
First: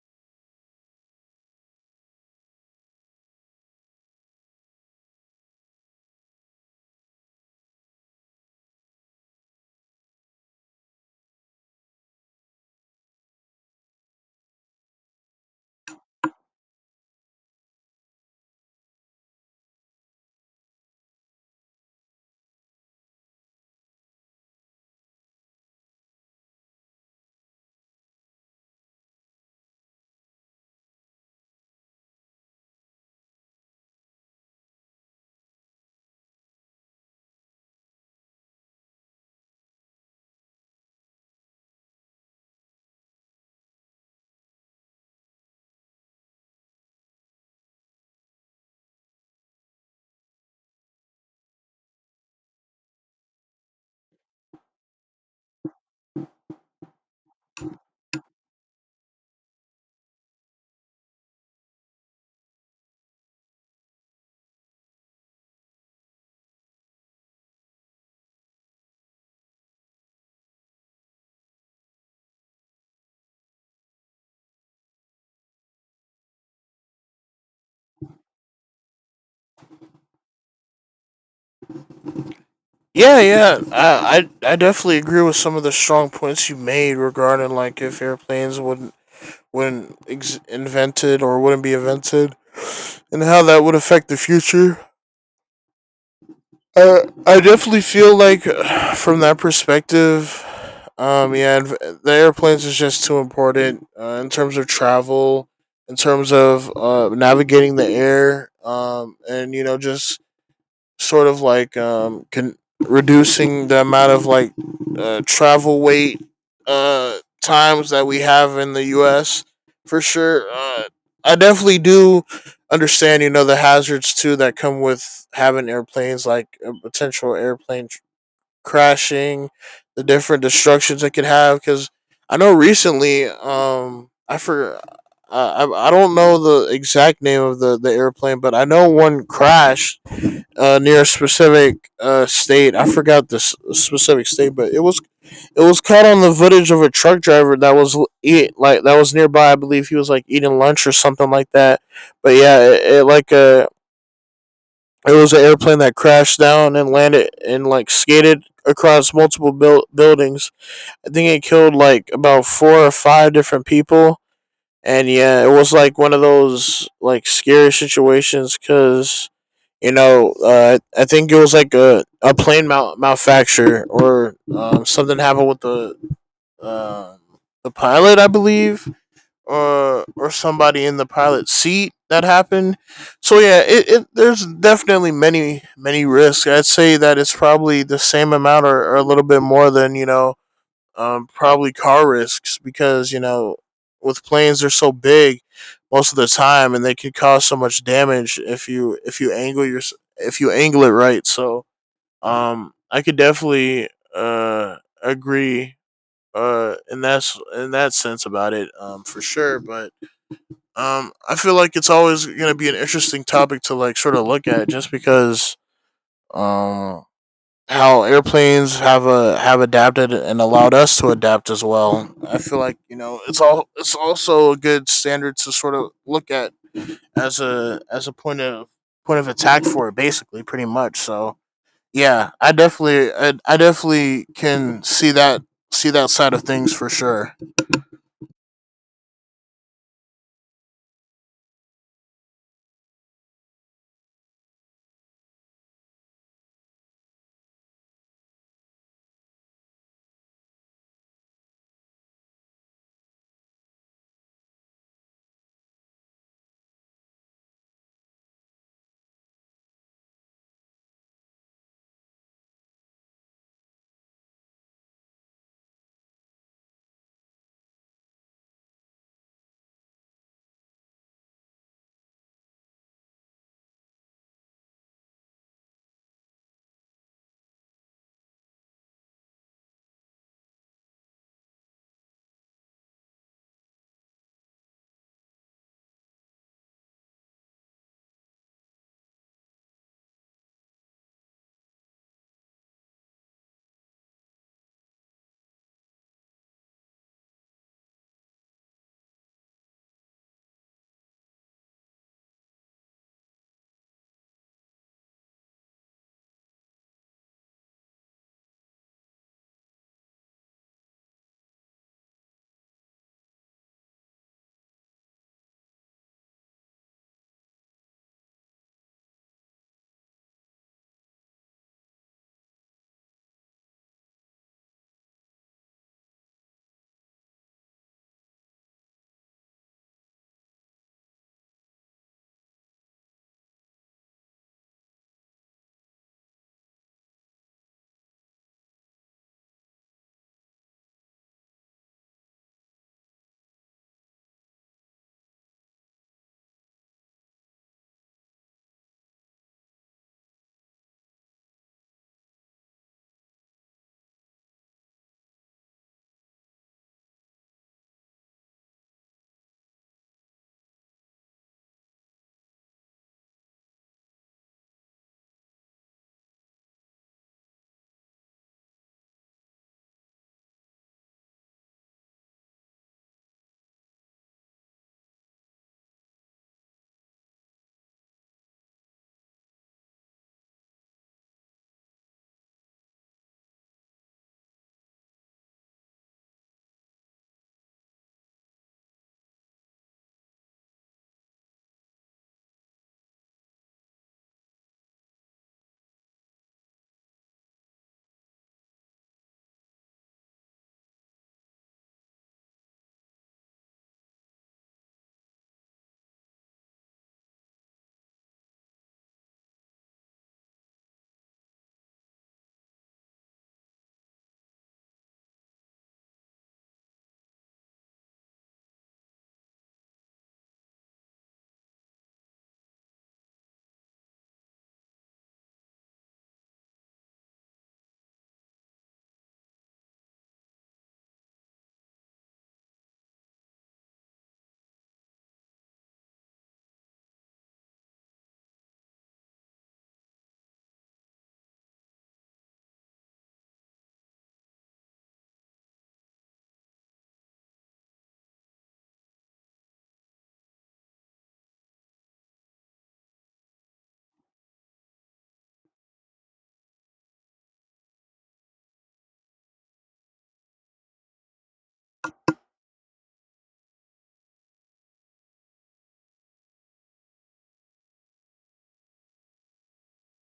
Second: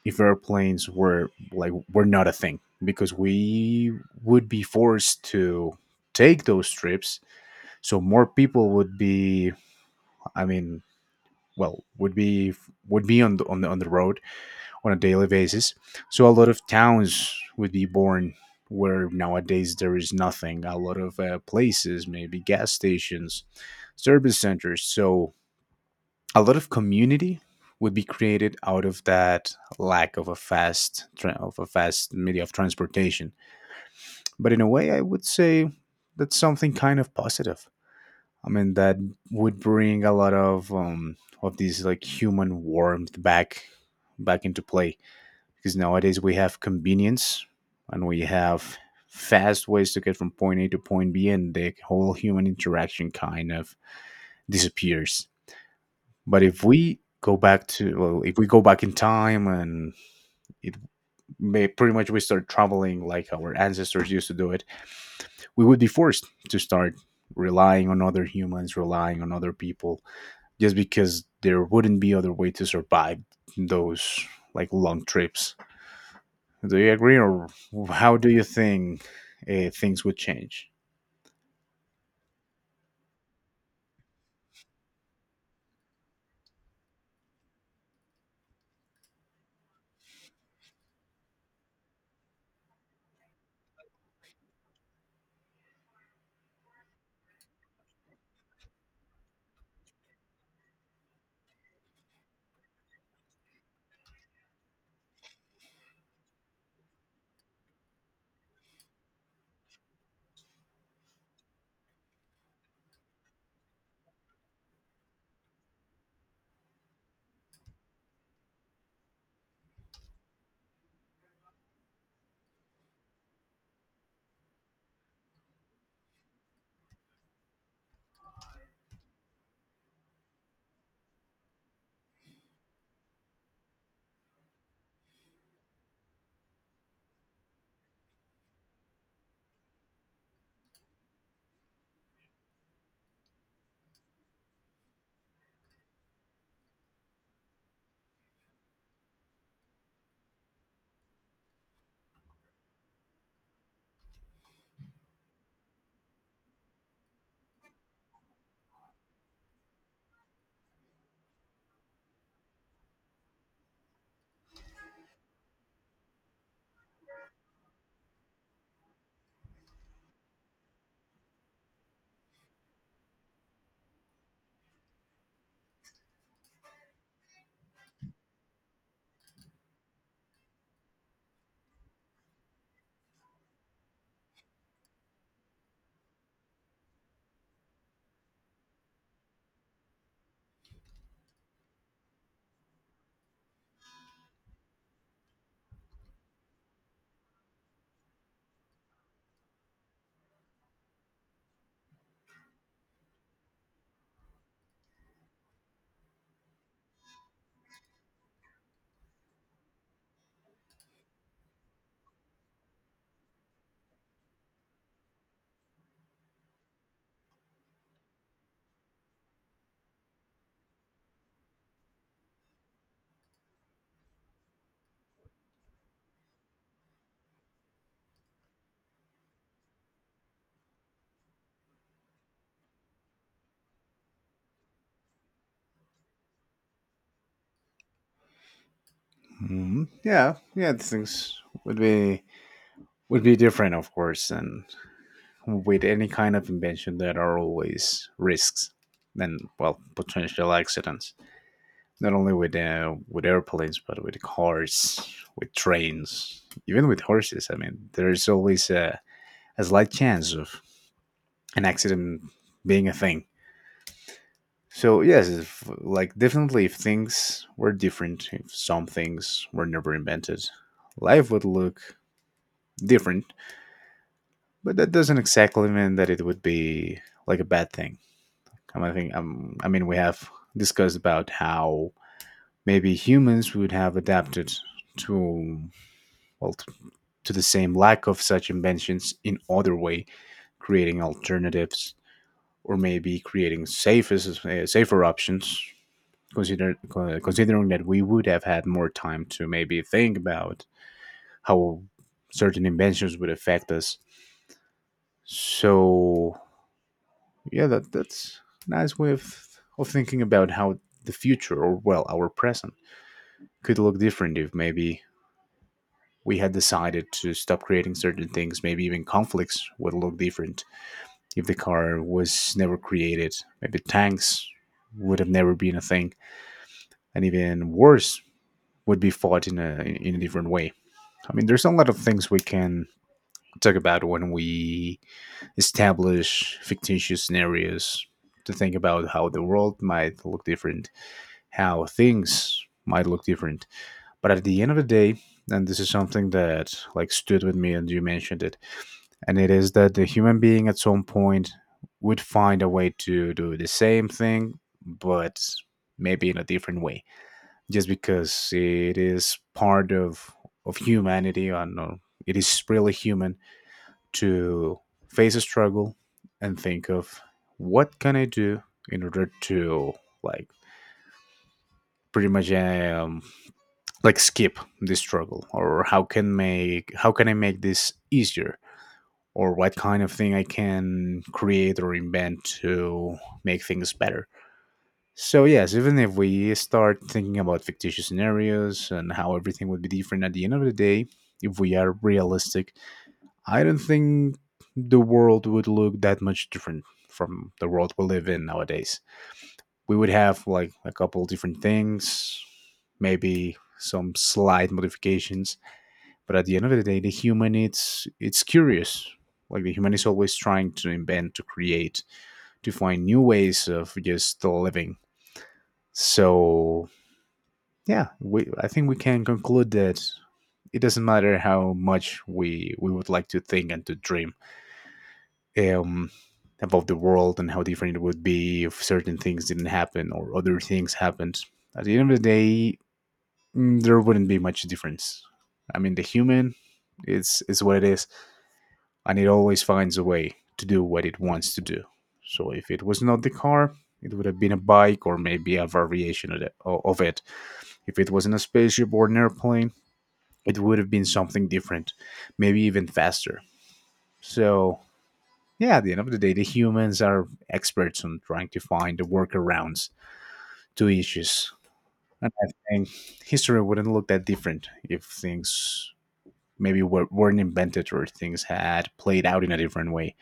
[SPEAKER 1] if airplanes were like were not a thing because we would be forced to take those trips, so more people would be, I mean, well would be, would be on the, on the on the road on a daily basis. So a lot of towns would be born where nowadays there is nothing, a lot of uh, places, maybe gas stations, service centers. So a lot of community would be created out of that lack of a fast tra- of a fast media of transportation. But in a way, I would say that's something kind of positive. I mean, that would bring a lot of um, of these like human warmth back back into play, because nowadays we have convenience and we have fast ways to get from point A to point B, and the whole human interaction kind of disappears. But if we go back to well, if we go back in time and it may, pretty much we start traveling like our ancestors used to do it, we would be forced to start relying on other humans, relying on other people just because there wouldn't be other way to survive those like long trips. Do you agree, or how do you think uh, things would change?
[SPEAKER 2] Yeah, yeah, I I, I definitely agree with some of the strong points you made regarding like if airplanes wouldn't wouldn't ex- invented or wouldn't be invented, and how that would affect the future. Uh, I definitely feel like, from that perspective, um, yeah, adv- the airplanes is just too important, uh, in terms of travel, in terms of, uh, navigating the air, um, and you know, just sort of like, um can reducing the amount of like, uh, travel wait, uh times that we have in the U S for sure. Uh, I definitely do understand, you know, the hazards too that come with having airplanes, like a potential airplane tr- crashing, the different destructions it could have. Because I know recently, um, I for I I I don't know the exact name of the the airplane, but I know one crashed, uh, near a specific, uh, state. I forgot the specific state, but it was it was caught on the footage of a truck driver that was l- eat like that was nearby. I believe he was like eating lunch or something like that. But yeah, it, it like, uh, it was an airplane that crashed down and landed and like skated across multiple build buildings. I think it killed like about four or five different people. And yeah, it was like one of those like scary situations because you know, uh, I think it was like a, a plane mal- malfacture, or, um, something happened with the, um the pilot, I believe, or or somebody in the pilot seat that happened. So yeah, it, it there's definitely many many risks. I'd say that it's probably the same amount or, or a little bit more than you know um, probably car risks because you know with planes they're so big most of the time and they could cause so much damage if you if you angle your if you angle it right so um I could definitely uh agree uh in that's in that sense about it um for sure but um I feel like it's always going to be an interesting topic to like sort of look at just because um how airplanes have a have adapted and allowed us to adapt as well. I feel like you know it's all it's also a good standard to sort of look at as a as a point of point of attack for it, basically, pretty much. So yeah, I definitely I, I definitely can see that see that side of things for sure.
[SPEAKER 1] Mhm. Yeah, yeah, things would be would be different, of course, and with any kind of invention, there are always risks and, well, potential accidents. Not only with uh, with airplanes, but with cars, with trains, even with horses. I mean, there is always a, a slight chance of an accident being a thing. So yes, if, like definitely, if things were different, if some things were never invented, life would look different. But that doesn't exactly mean that it would be like a bad thing. I mean, I, think, um, I mean, we have discussed about how maybe humans would have adapted to, well t- to the same lack of such inventions in other way, creating alternatives or maybe creating safer uh, safer options, consider, considering that we would have had more time to maybe think about how certain inventions would affect us. So yeah, that that's a nice way of, of thinking about how the future, or well, our present, could look different if maybe we had decided to stop creating certain things. Maybe even conflicts would look different if the car was never created. Maybe tanks would have never been a thing, and even wars would be fought in a in a different way. I mean, there's a lot of things we can talk about when we establish fictitious scenarios to think about how the world might look different, how things might look different. But at the end of the day, and this is something that like stood with me and you mentioned it, and it is that the human being at some point would find a way to do the same thing, but maybe in a different way, just because it is part of of humanity, and uh, it is really human to face a struggle and think of what can I do in order to like pretty much um, like skip this struggle, or how can make how can I make this easier, or what kind of thing I can create or invent to make things better. So yes, even if we start thinking about fictitious scenarios and how everything would be different, at the end of the day, if we are realistic, I don't think the world would look that much different from the world we live in nowadays. We would have like a couple different things, maybe some slight modifications, but at the end of the day, the human, it's it's curious. Like the human is always trying to invent, to create, to find new ways of just living. So yeah, we I think we can conclude that it doesn't matter how much we we would like to think and to dream um, about the world and how different it would be if certain things didn't happen or other things happened. At the end of the day, mm, there wouldn't be much difference. I mean, the human is is what it is, and it always finds a way to do what it wants to do. So if it was not the car, it would have been a bike or maybe a variation of it. o- Of it. If it wasn't a spaceship or an airplane, it would have been something different, maybe even faster. So, yeah, at the end of the day, the humans are experts on trying to find the workarounds to issues. And I think history wouldn't look that different if things maybe were, weren't invented or things had played out in a different way.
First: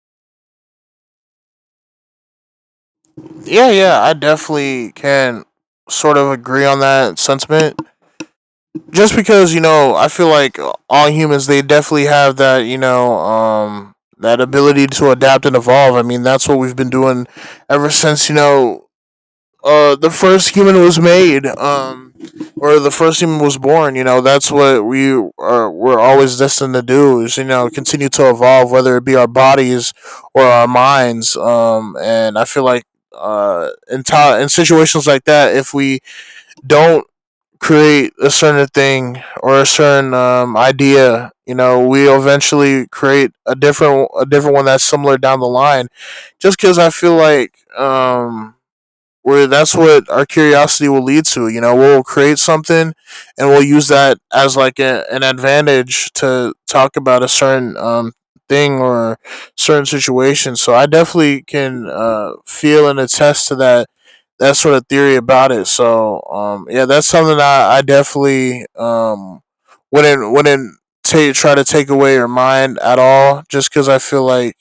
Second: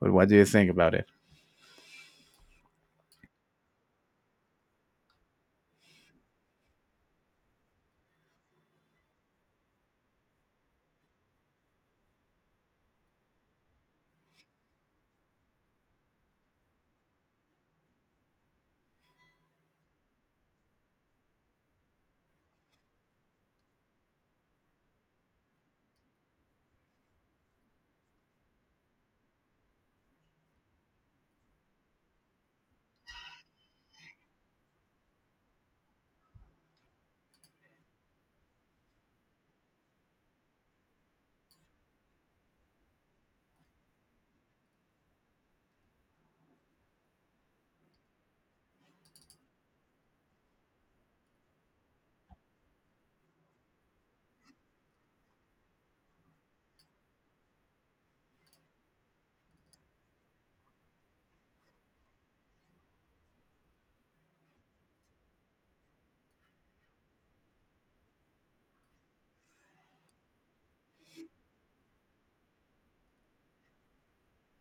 [SPEAKER 1] But what do you think about it?
[SPEAKER 2] Yeah, yeah, I definitely can sort of agree on that sentiment just because you know I feel like all humans they definitely have that you know um that ability to adapt and evolve. I mean that's what we've been doing ever since you know uh the first human was made, um or the first human was born. You know that's what we are, we're always destined to do is you know continue to evolve, whether it be our bodies or our minds. Um and I feel like uh in, t- in situations like that, if we don't create a certain thing or a certain um, idea, you know we eventually create a different a different one that's similar down the line. Just because I feel like um where that's what our curiosity will lead to. You know, we'll create something and we'll use that as like a, an advantage to talk about a certain um, thing or certain situation. So I definitely can uh, feel and attest to that that sort of theory about it. So um, yeah, that's something I, I definitely um, wouldn't wouldn't ta try to take away your mind at all, just because I feel like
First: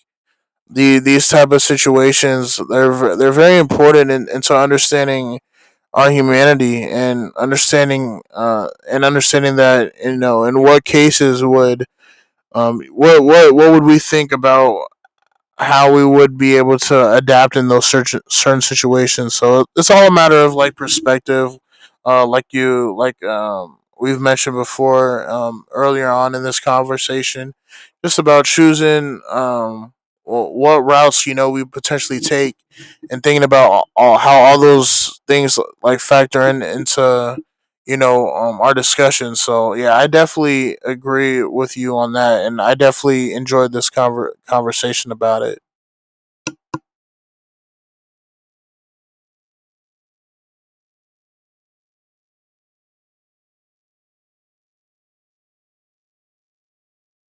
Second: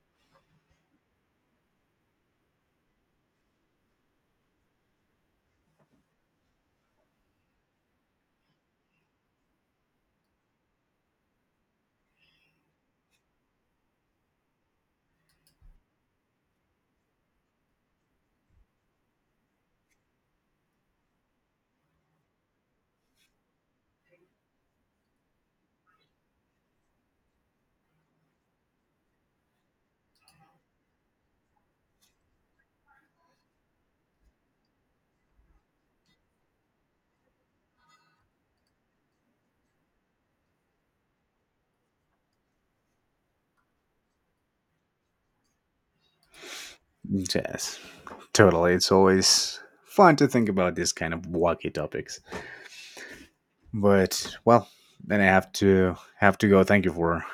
[SPEAKER 2] the these type of situations they're they're very important in, into understanding our humanity and understanding uh and understanding that you know in what cases would um what what what would we think about how we would be able to adapt in those certain certain situations. So it's all a matter of like perspective, uh, like you like um, we've mentioned before um, earlier on in this conversation, just about choosing um, wh- what routes you know we potentially take, and thinking about all, how all those things like factor in into you know um, our discussion. So yeah, I definitely agree with you on that, and I definitely enjoyed this conver- conversation about it.
[SPEAKER 1] Yes, totally. It's always fun to think about this kind of wacky topics. But well, then I have to have to go. Thank you for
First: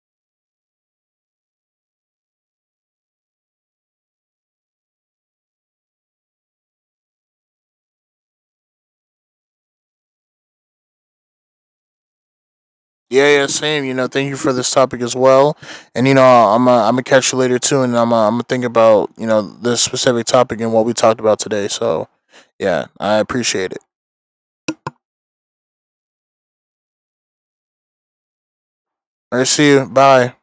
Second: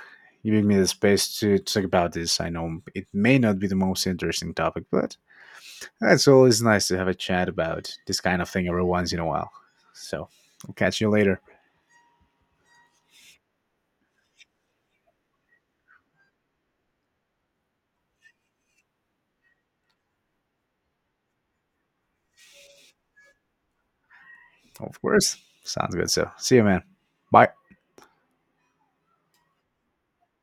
[SPEAKER 1] giving me the space to talk about this. I know it may not be the most interesting topic, but it's always nice to have a chat about this kind of thing every once in a while. So I'll catch you later.
[SPEAKER 2] Yeah, yeah, same. You know, thank you for this topic as well. And you know, I'm i I'm gonna catch you later too, and I'm i I'm gonna think about you know this specific topic and what we talked about today. So yeah, I appreciate it.
[SPEAKER 1] Of course. Sounds good. So see you, man. Bye.
[SPEAKER 2] All right, see you. Bye.